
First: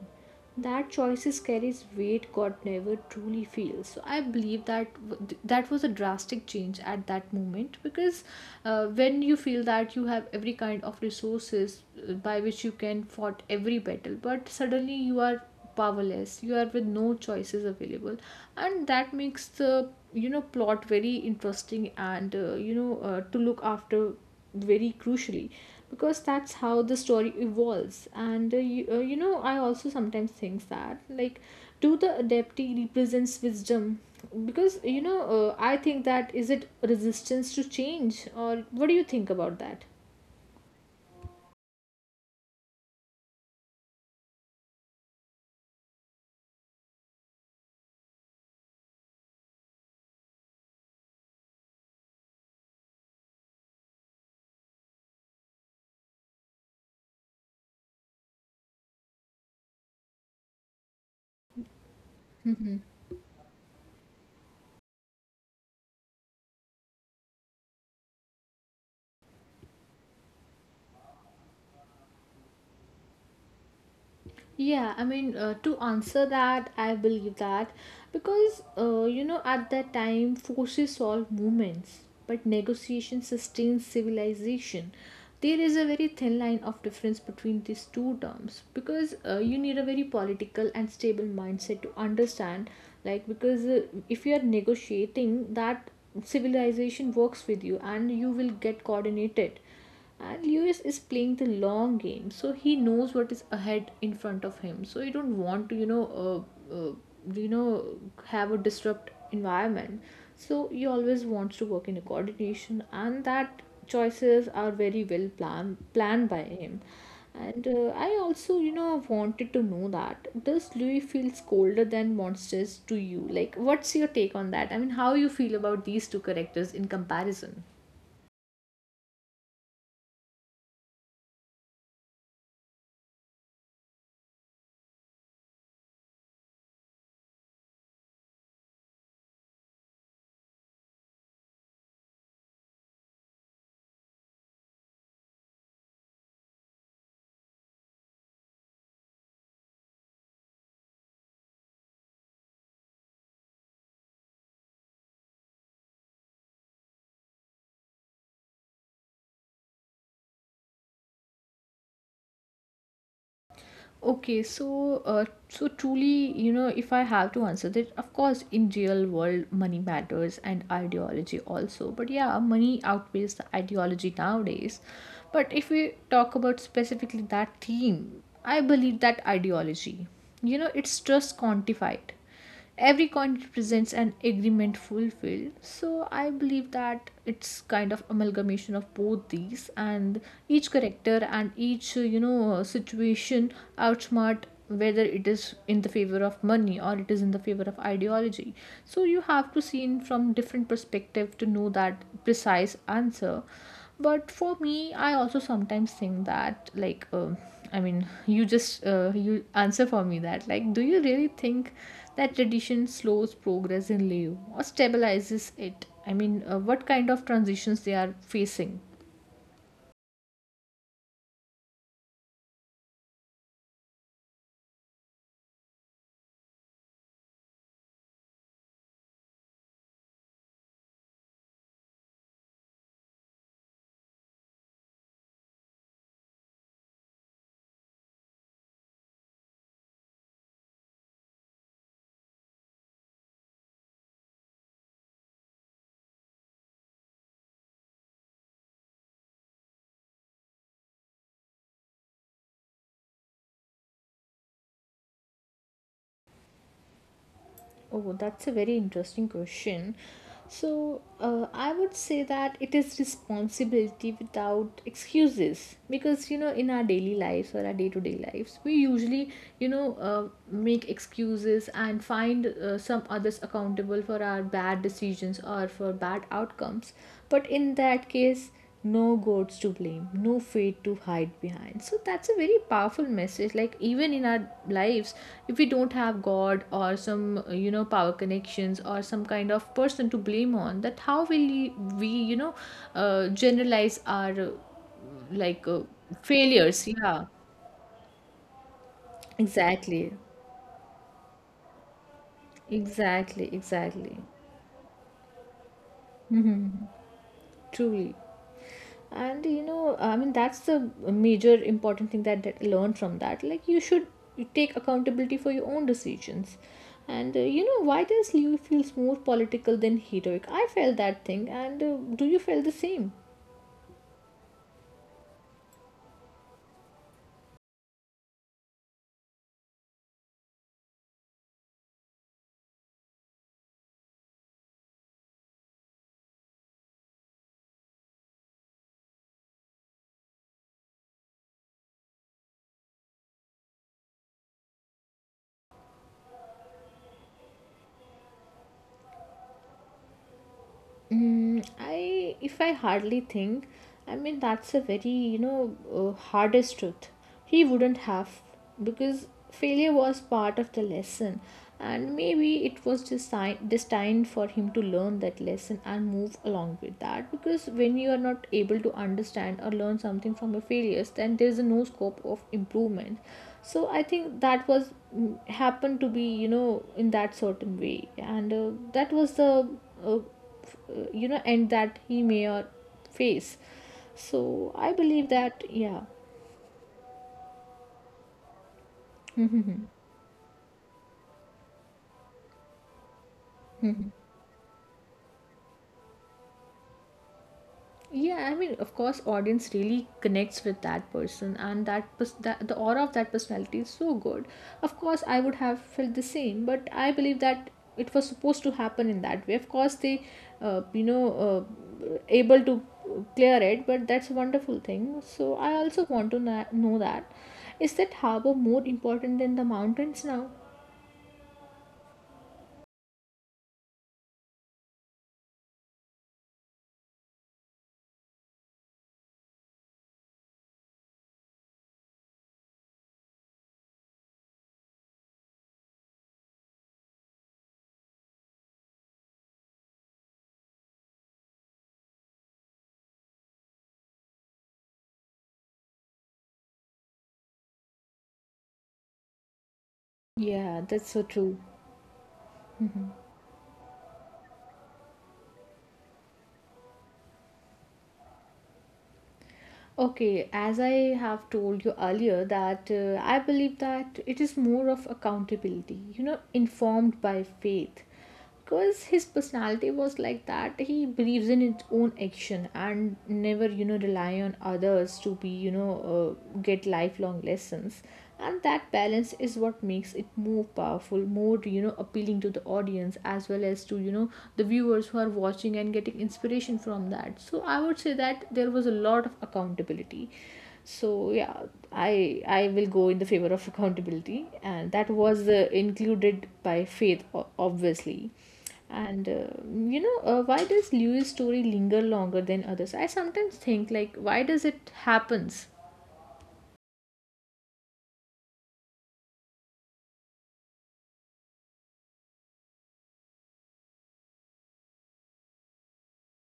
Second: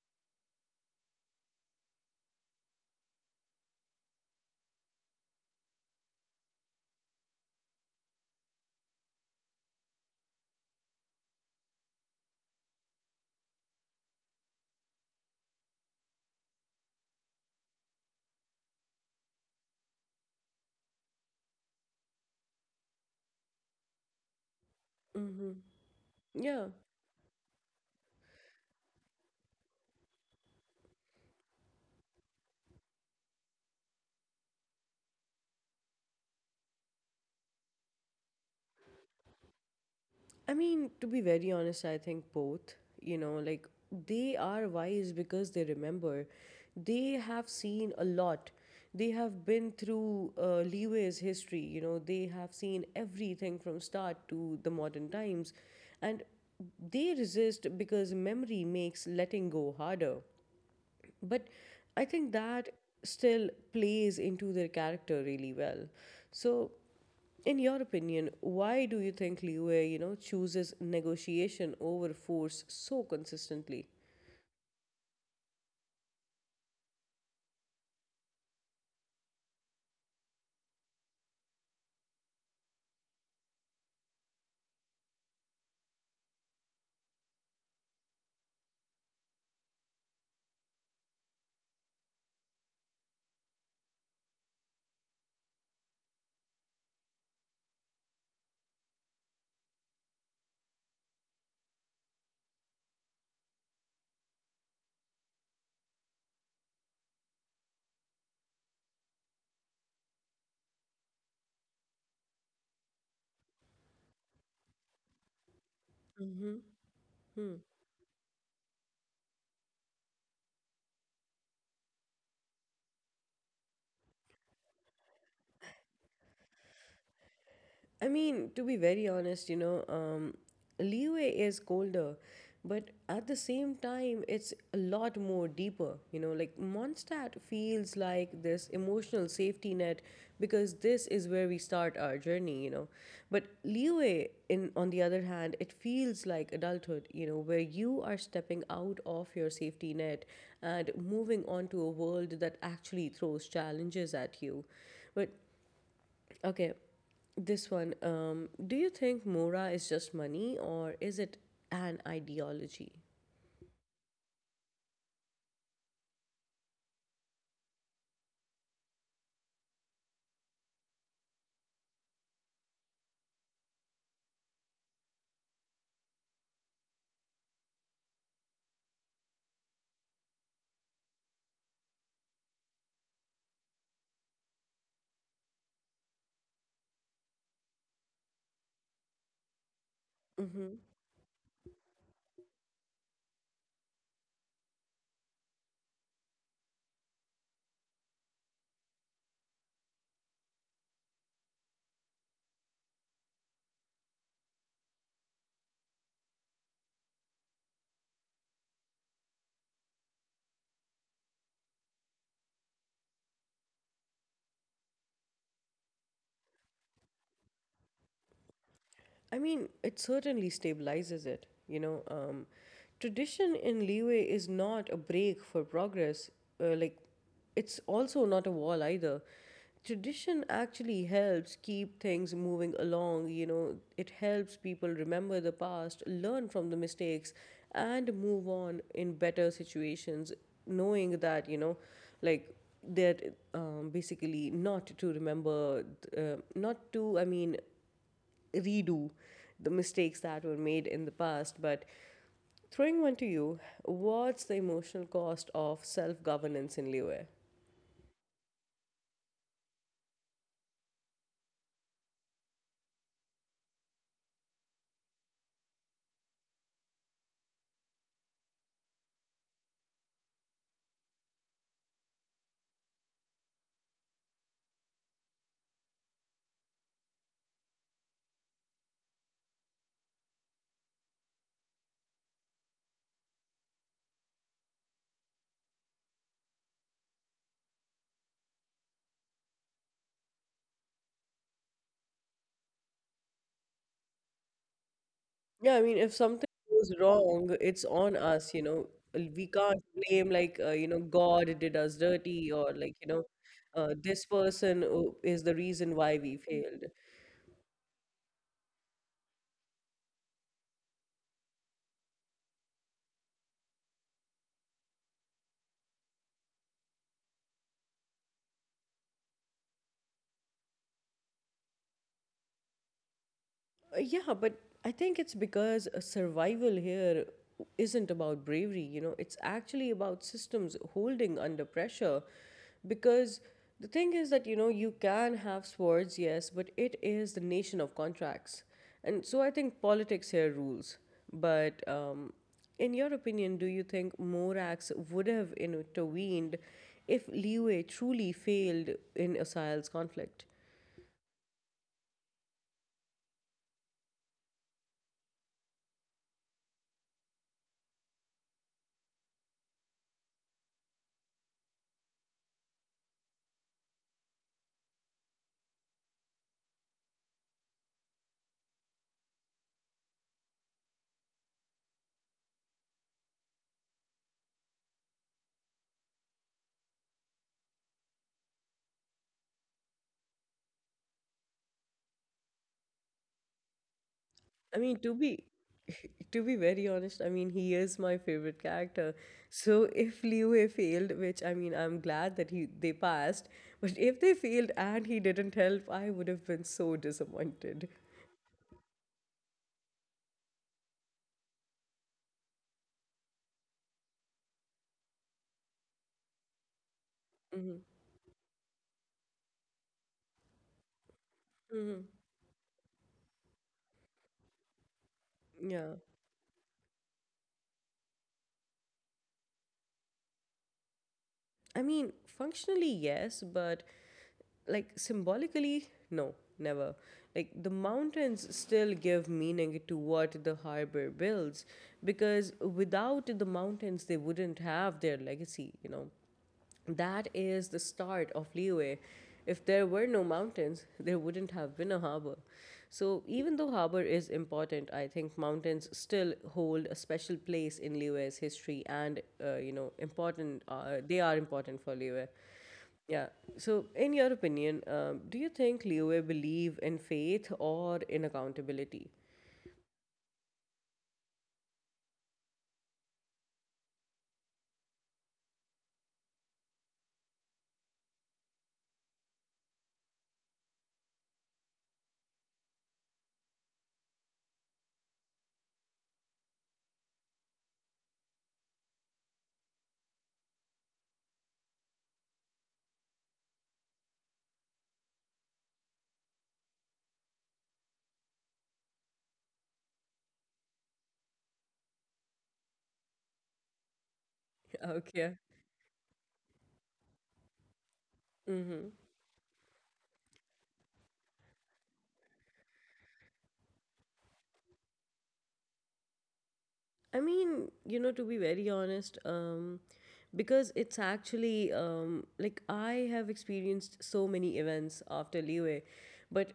B: That choices carries weight God never truly feels. So I believe that that was a drastic change at that moment because when you feel that you have every kind of resources by which you can fought every battle, but suddenly you are powerless, you are with no choices available, and that makes the you know plot very interesting and you know to look after very crucially
A: Mm-hmm.
B: because that's
A: Yeah.
B: how the story evolves. And you, you know I also sometimes think that, like, do the adepti represents wisdom? Because you know I think that, is it resistance to change, or what do you think about that?
A: I mean, to be very honest, I think both, you know, like they are wise because they remember. They have seen a lot. They have been through Leeway's history, you know, they have seen everything from start to the modern times. And they resist because memory makes letting go harder. But I think that still plays into their character really well. So, in your opinion, why do you think Liu, Wei, you know, chooses negotiation over force so consistently?
B: Yeah, I mean, to answer that, I believe that because you know, at that time, forces solve movements, but negotiation sustains civilization. There is a very thin line of difference between these two terms because you need a very political and stable mindset to understand. Like, because if you are negotiating, that civilization works with you and you will get coordinated, and lewis is playing the long game, so he knows what is ahead in front of him, so you don't want to you know have a disrupt environment, so he always wants to work in a coordination, and that choices are very well planned by
A: Mm-hmm.
B: him. And I also you know wanted to know that, does louis feels colder than monsters to you? Like what's your take on that? I mean how you feel about these two characters in comparison?
A: I mean, to be very honest, you know, leeway is colder, but at the same time, it's a lot more deeper. You know, like Mondstadt feels like this emotional safety net because this is where we start our journey. You know, but leeway, in on the other hand, it feels like adulthood. You know, where you are stepping out of your safety net and moving on to a world that actually throws challenges at you. But okay, this one, do you think Mora is just money or is it an ideology?
B: Okay, so so truly, you know, if I have to answer that, of course, in real world, money matters and ideology also. But yeah, money outweighs the ideology nowadays. But if we talk about specifically that theme, I believe that ideology, you know, it's just quantified, every coin represents an agreement fulfilled, so I believe that it's kind of amalgamation of both these, and each
A: Mm-hmm.
B: character and each you know situation outsmart, whether it is in the favor of money or it is in the favor of ideology, so you have to see in from different perspective to know that precise answer. But for me I also sometimes think that, like, I mean, you just you answer for me that. Like, do you really think that tradition slows progress in Leo or stabilizes it? I mean, what kind of transitions they are facing?
A: I mean, it certainly stabilizes it. You know, tradition in leeway is not a break for progress. Like, it's also not a wall either. Tradition actually helps keep things moving along. You know, it helps people remember the past, learn from the mistakes, and move on in better situations, knowing that, you know, like, that basically not to remember, not to, I mean, redo the mistakes that were made in the past. But throwing one to you, what's the emotional cost of self governance in Liyue?
B: Oh, that's a very interesting question. So, I would say that it is responsibility without excuses because you know, in our daily lives or our day to day lives, we usually, you know, make excuses and find some others accountable for our bad decisions or for bad outcomes. But in that case, no gods to blame, no fate to hide behind. So that's a very powerful message. Like even in our lives, if we don't have God or some you know power connections or some kind of person to blame on, that how will we, we you know generalize our like
A: Yeah,
B: uh,
A: I mean, if something
B: failures?
A: goes
B: Yeah,
A: wrong, it's on us, you know. We can't
B: exactly,
A: blame, like, you know, God did us dirty or, like, you know,
B: exactly.
A: this person is the reason why we
B: Hmm.
A: failed.
B: Truly. And you know I mean that's the major important thing that, I learned from that, like you should take accountability for your own decisions. And you know, why does Liu feels more political than heroic? I felt that thing, and do you feel the same?
A: Yeah, but I think it's because survival here isn't about bravery, you know, it's actually about systems holding under pressure. Because the thing is that, you know, you can have swords, yes, but it is the nation of contracts. And so I think politics here rules. But in your opinion, do you think Morax would have intervened if Liu truly failed in Asil's conflict?
B: I if I hardly think, I mean that's a very you know hardest truth. He wouldn't have because failure was part of the lesson, and maybe it was designed destined for him to learn that lesson and move along with that. Because when you are not able to understand or learn something from your failures, then there is no scope of improvement. So I think that was happened to be in that certain way, and that was the uh, and that he may or face so
A: I
B: I
A: mean, to
B: believe
A: be
B: that, yeah.
A: to be very honest, I mean, he is my favorite character. So if Liu Wei failed, which I mean, I'm glad that he they passed, but if they failed and he didn't help, I would have been so disappointed.
B: Yeah, I mean of course audience really connects with that person and that the aura of that personality is so good. Of course I would have felt the same, but I believe that
A: Hmm.
B: it was supposed to happen in that way. Of course they
A: Hmm.
B: able to clear it, but that's a wonderful thing. So I
A: Yeah.
B: also want to know that, is that harbor more important than the mountains now?
A: I mean, functionally, yes, but like symbolically, no, never. Like the mountains still give meaning to what the harbor builds because without the mountains, they wouldn't have their legacy, you know. That is the start of leeway. If there were no mountains, there wouldn't have been a harbor. So, even though harbor is important, I think mountains still hold a special place in Leeway's history and, you know, important,
B: Yeah, that's
A: they
B: so
A: are
B: true.
A: important for Leeway. Yeah. So, in your opinion, do you think Leeway believe in faith or in accountability?
B: Okay, as I have told you earlier, that I believe that it is more of accountability, you know, informed by faith. Because his personality was like that, he believes in his own action and never, you know, rely on others to be, you know, get lifelong lessons, and that balance is what makes it more powerful, more, you know, appealing to the audience as well as to, you know, the viewers who are watching and getting inspiration from that. So I would say that there was a lot of accountability, so yeah. I will go in the favor of accountability, and that
A: Okay.
B: was included by faith obviously.
A: Mm-hmm.
B: And why does Lewis story linger longer than others? I sometimes think, like, why does it happens?
A: I mean, you know, to be very honest, because it's actually like I have experienced so many events after Leeway, but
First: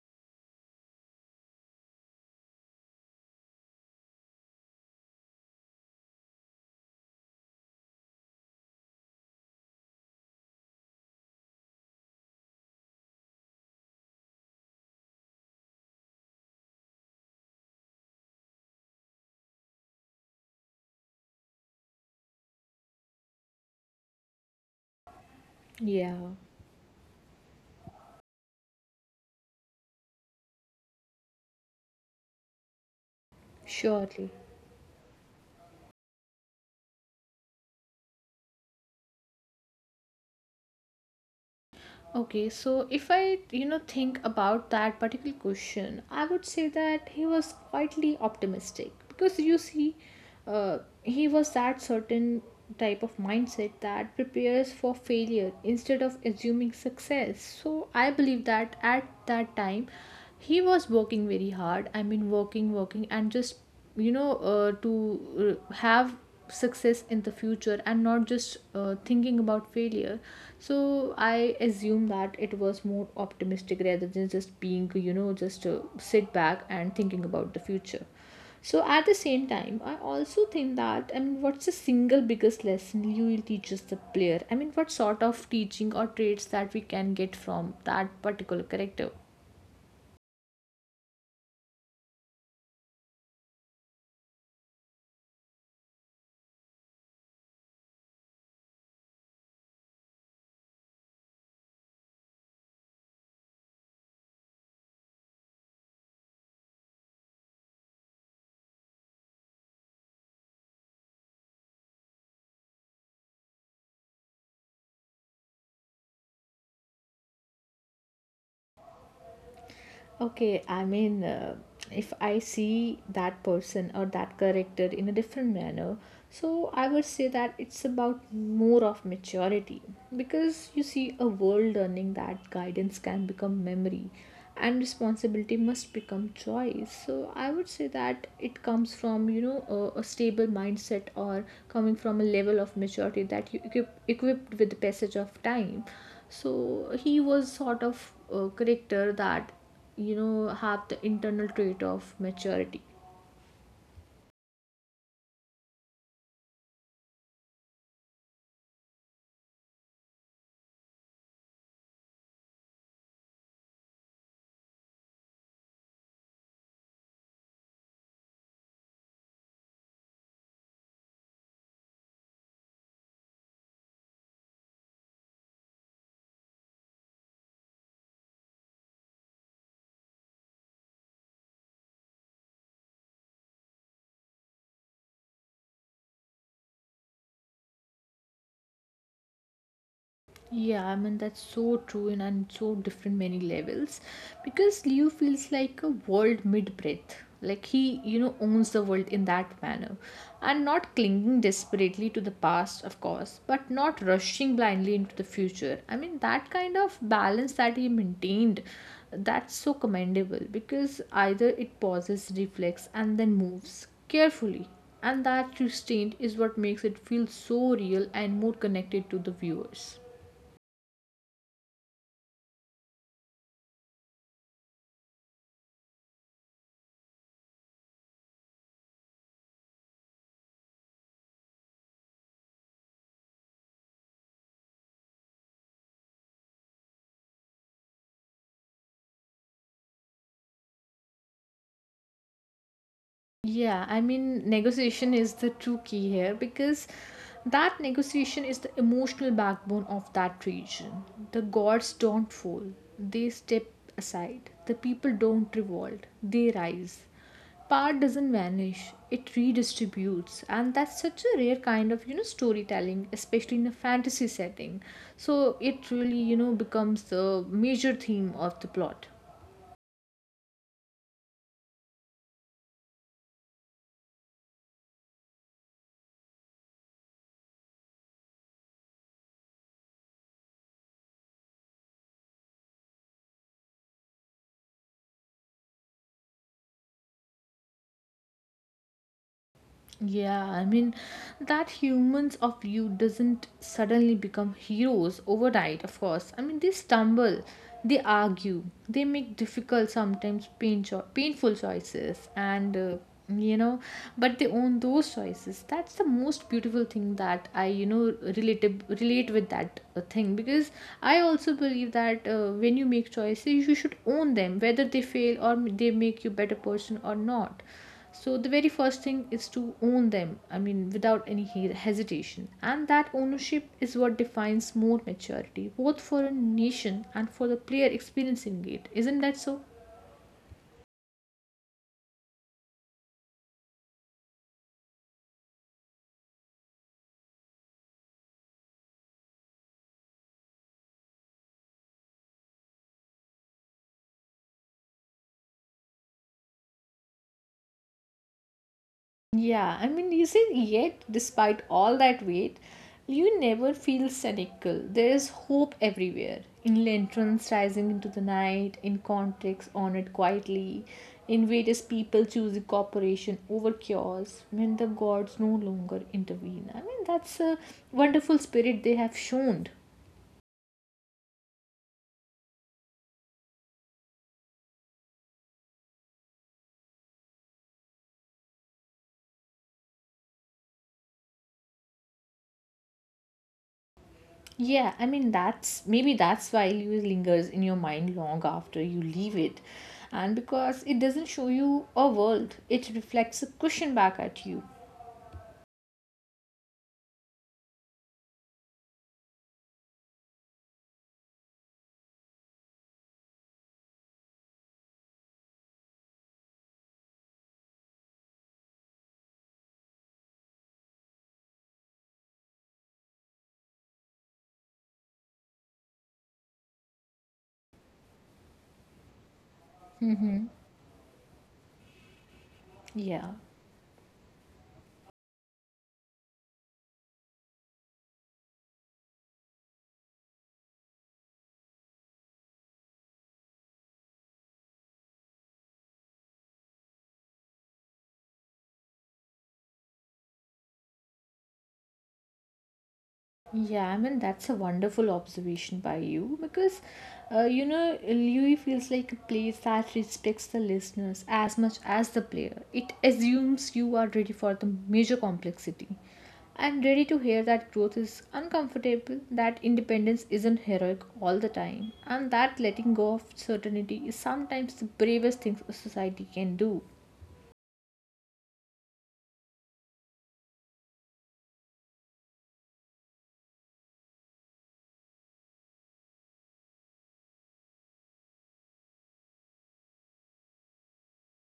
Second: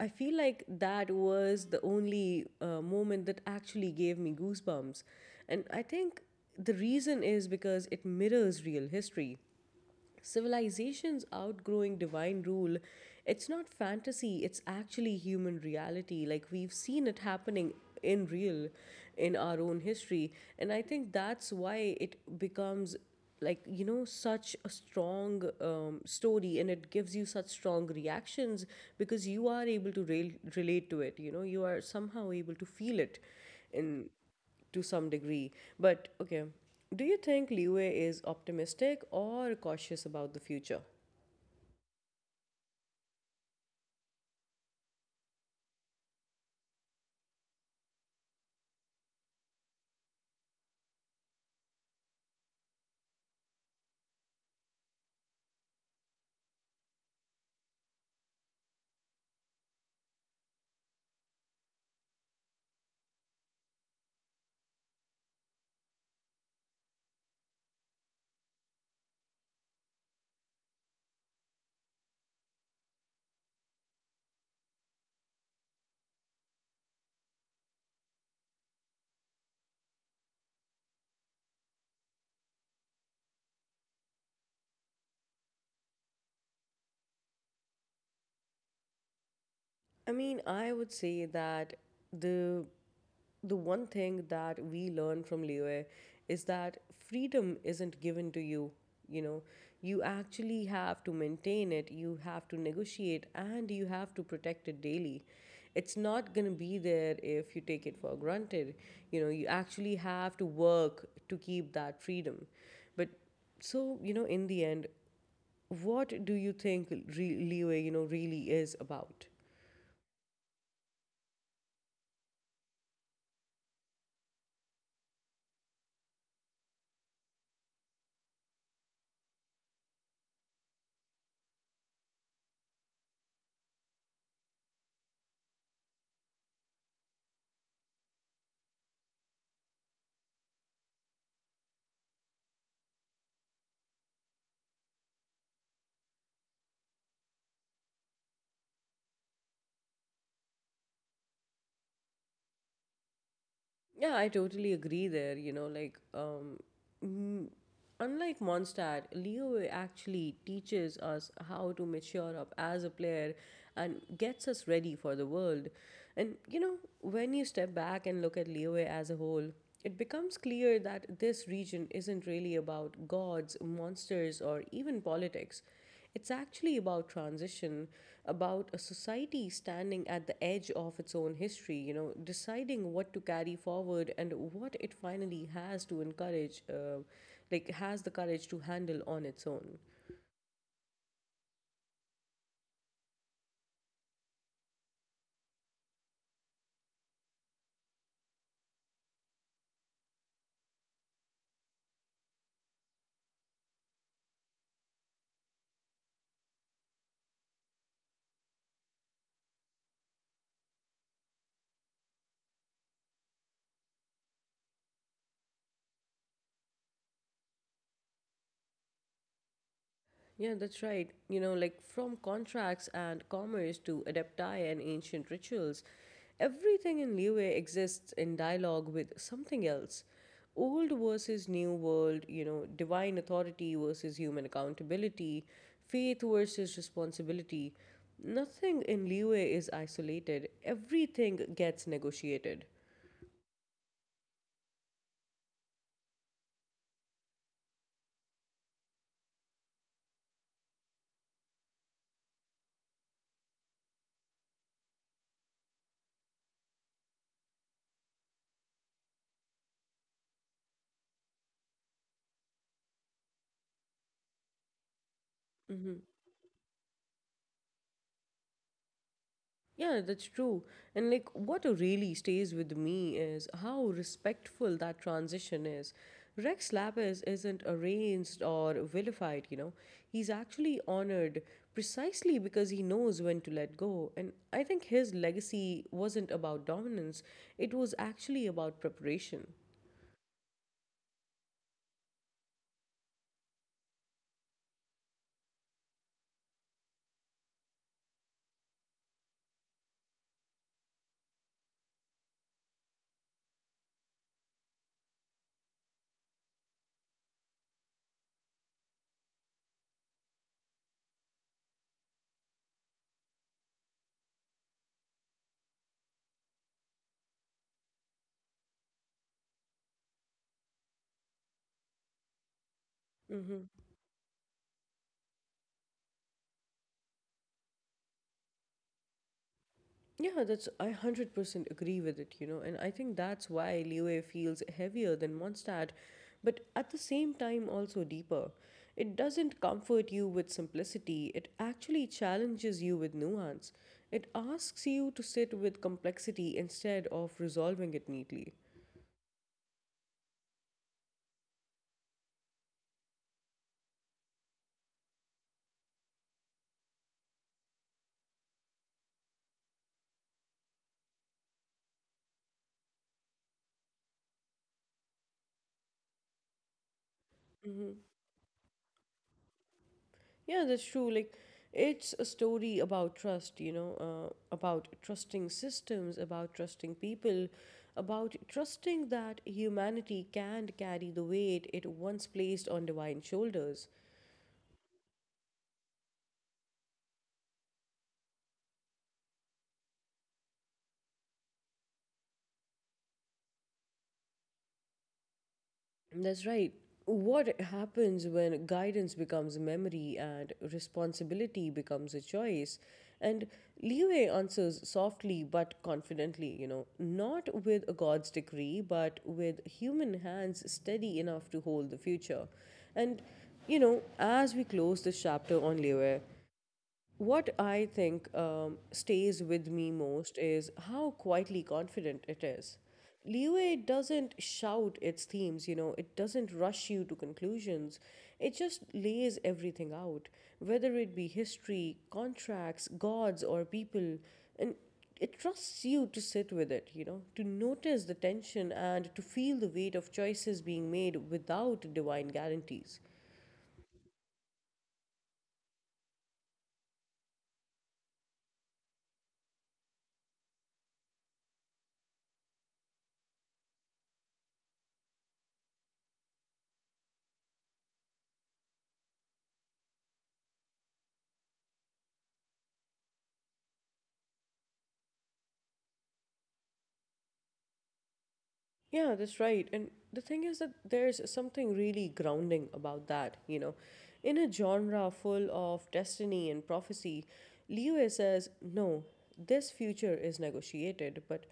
A: I feel like that was the only moment that actually gave me goosebumps. And I think the reason is because it mirrors real history. Civilizations outgrowing divine rule, it's not fantasy, it's actually human reality. Like we've seen it happening in real in our own history. And I think that's why it becomes such a strong
B: Yeah,
A: story, and it gives you such strong reactions because you are able to relate to it. You are somehow able to feel it in
B: surely.
A: to some degree. But okay, do you think Liu Wei is optimistic or cautious about the future?
B: Okay, so if I, you know, think about that particular question, I would say that he was quietly optimistic because you see, he was that certain type of mindset that prepares for failure instead of assuming success. So I believe that at that time, he was working very hard. I mean, working, and just, to have success in the future and not just thinking about failure. So I assume that it was more optimistic rather than just being, you know, just sit back and thinking about the future. So at the same time I also think that, I mean, what's the single biggest lesson you will teach as the player? I mean, what sort of teaching or traits that we can get from that particular character?
A: I mean, I would say that the the one thing that we learn from Liyue is that freedom isn't given to you. You know, you actually have to maintain it, you have to negotiate, and you have to protect it daily. It's not going to be there if you take it for granted. You know, you actually have to work to keep that freedom. But so, you know, in the end, what do you think Liyue, you know, really is about?
B: Okay, I mean, if I see that person or that character in a different manner, so I would say that it's about more of maturity because you see, a world learning that guidance can become memory and responsibility must become choice. So I would say that it comes from, you know, a stable mindset, or coming from a level of maturity that you equipped with the passage of time. So he was sort of a character that, you know, have the internal trait of maturity.
A: Yeah, I totally agree there. Mm, Unlike Mondstadt, Leo actually teaches us how to mature up as a player and gets us ready for the world. And, you know, when you step back and look at Leo as a whole, it becomes clear that this region isn't really about gods, monsters, or even politics. It's actually about transition, about a society standing at the edge of its own history, you know, deciding what to carry forward and what it finally has to has the courage to handle on its own.
B: Yeah, I mean that's so true and on so different many levels because Leo feels like a world mid breath. Like he, you know, owns the world in that manner. And not clinging desperately to the past, of course, but not rushing blindly into the future. I mean that kind of balance that he maintained, that's so commendable because either it pauses, reflects, and then moves carefully. And that restraint is what makes it feel so real and more connected to the viewers.
A: Yeah, that's right. You know, like from contracts and commerce to adepti and ancient rituals, everything in Liyue exists in dialogue with something else. Old versus new world, you know, divine authority versus human accountability, faith versus responsibility. Nothing in Liyue is isolated, everything gets negotiated.
B: Yeah, I mean, negotiation is the true key here because that negotiation is the emotional backbone of that region. The gods don't fall, they step aside. The people don't revolt, they rise. Power doesn't vanish, it redistributes, and that's such a rare kind of, you know, storytelling, especially in a fantasy setting. So it
A: Mm-hmm.
B: really, you know, becomes the major theme of the plot.
A: Yeah, that's true. And like what really stays with me is how respectful that transition is. Rex Lapis isn't arranged or vilified, you know. He's actually honored precisely because he knows when to let go. And I think his legacy wasn't about dominance, it was actually about preparation.
B: Yeah, I mean, that humans of you doesn't suddenly become heroes overnight, of course. I mean, they stumble, they argue, they make difficult, sometimes painful choices, and you know, but they own those choices. That's the most beautiful thing that I, you know, relate with that thing because I also believe that when you make choices, you should own them, whether they fail or they make you better person or not. So the very first thing is to own them, I mean without any hesitation, and that
A: Mm-hmm.
B: ownership is what defines more maturity, both for a nation and for the player experiencing it, isn't that so?
A: Yeah, that's, I 100% agree with it, you know, and I think that's why Liyue feels heavier than Mondstadt, but at the same time also deeper. It doesn't comfort you with simplicity, it actually challenges you with nuance. It asks you to sit with complexity instead of resolving it neatly.
B: Yeah, I mean, you said yet, despite all that weight, you never feel cynical. There is hope everywhere. In lanterns rising into the night, in contracts honored quietly, in various people choosing cooperation over chaos, when the gods no longer intervene. I mean, that's a
A: Mm-hmm.
B: wonderful spirit they have shown.
A: Yeah, that's true. Like, it's a story about trust, you know, about trusting systems, about trusting people, about trusting that humanity can carry the weight it once placed on divine shoulders.
B: Yeah, I mean that's maybe that's why you lingers in your mind long after you leave it. And because it doesn't show you a world, it reflects a question back at you.
A: That's right. What happens when guidance becomes memory and responsibility becomes a choice? And Liwei answers softly but confidently, you know, not with a god's decree, but with human hands steady enough to hold the future. And, you know, as we close this chapter on Liwei, what I think stays with me most is how quietly confident it is.
B: Yeah.
A: Leeway doesn't shout its themes, you know, it doesn't rush you to conclusions. It just lays everything out, whether it be history, contracts, gods, or people. And it trusts you to sit with it, you know, to notice the tension and to feel the weight of choices being made without divine guarantees.
B: Yeah, I mean, that's a wonderful observation by you because, you know, Louis feels like a place that respects the listeners as much as the player. It assumes you are ready for the major complexity and ready to hear that growth is uncomfortable, that independence isn't heroic all the time, and that letting go of certainty is sometimes the bravest thing a society can do.
A: Yeah, that's right. And the thing is that there's something really grounding about that, you know. In a genre full of destiny and prophecy, Liyue says, no, this future is negotiated, but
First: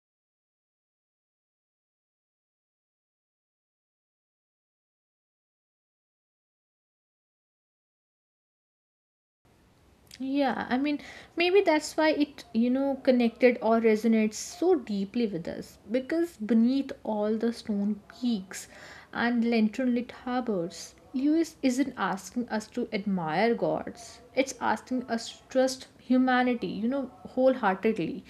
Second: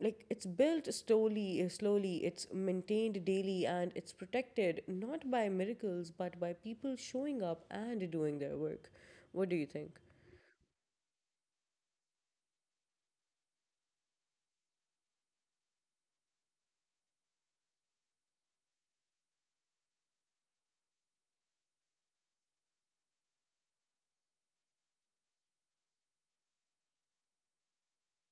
A: like it's built slowly, slowly, it's maintained daily, and it's protected not by miracles, but by people showing up and doing their work. What do you think?
B: Yeah, I mean, maybe that's why it, you know, connected or resonates so deeply with us. Because beneath all the stone peaks and lantern lit harbors, Lewis isn't asking us to admire gods, it's asking us to trust humanity, you know, wholeheartedly.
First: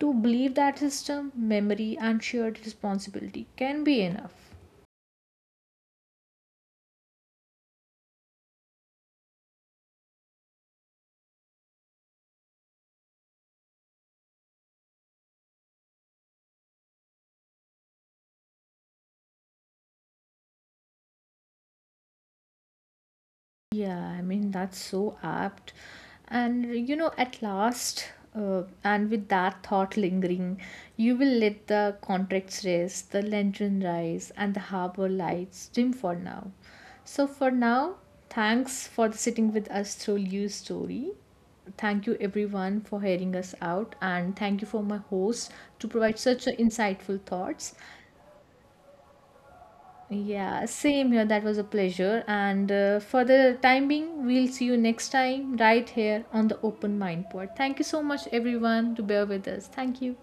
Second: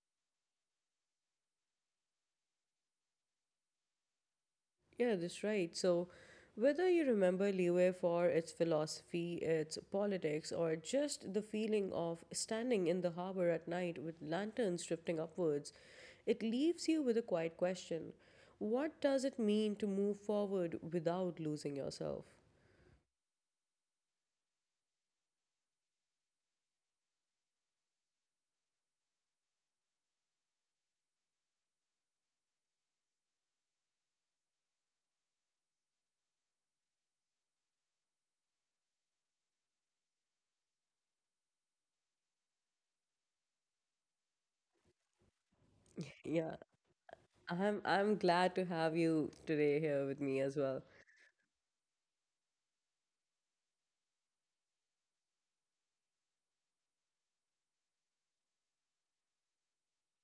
B: To believe that system, memory, and shared responsibility can be enough.
A: Yeah, that's right. So, whether you remember Leeway for its philosophy, its politics, or just the feeling of standing in the harbor at night with lanterns drifting upwards, it leaves you with a quiet question. What does it mean to move forward without losing yourself?
B: Yeah, I mean, that's so apt. And you know, at last, and with that thought lingering, you will let the contracts rest, the lantern rise, and the harbor lights dim for now. So, for now, thanks for sitting with us through Liu's story. Thank you, everyone, for hearing us out, and thank you for my host to provide such a
A: Yeah,
B: insightful thoughts.
A: I'm glad to have you today here with me as
B: Yeah,
A: well.
B: same here. That was a pleasure. And for the time being, we'll see you next time right here on the Open Mind Pod. Thank you so much, everyone, to bear with us. Thank you.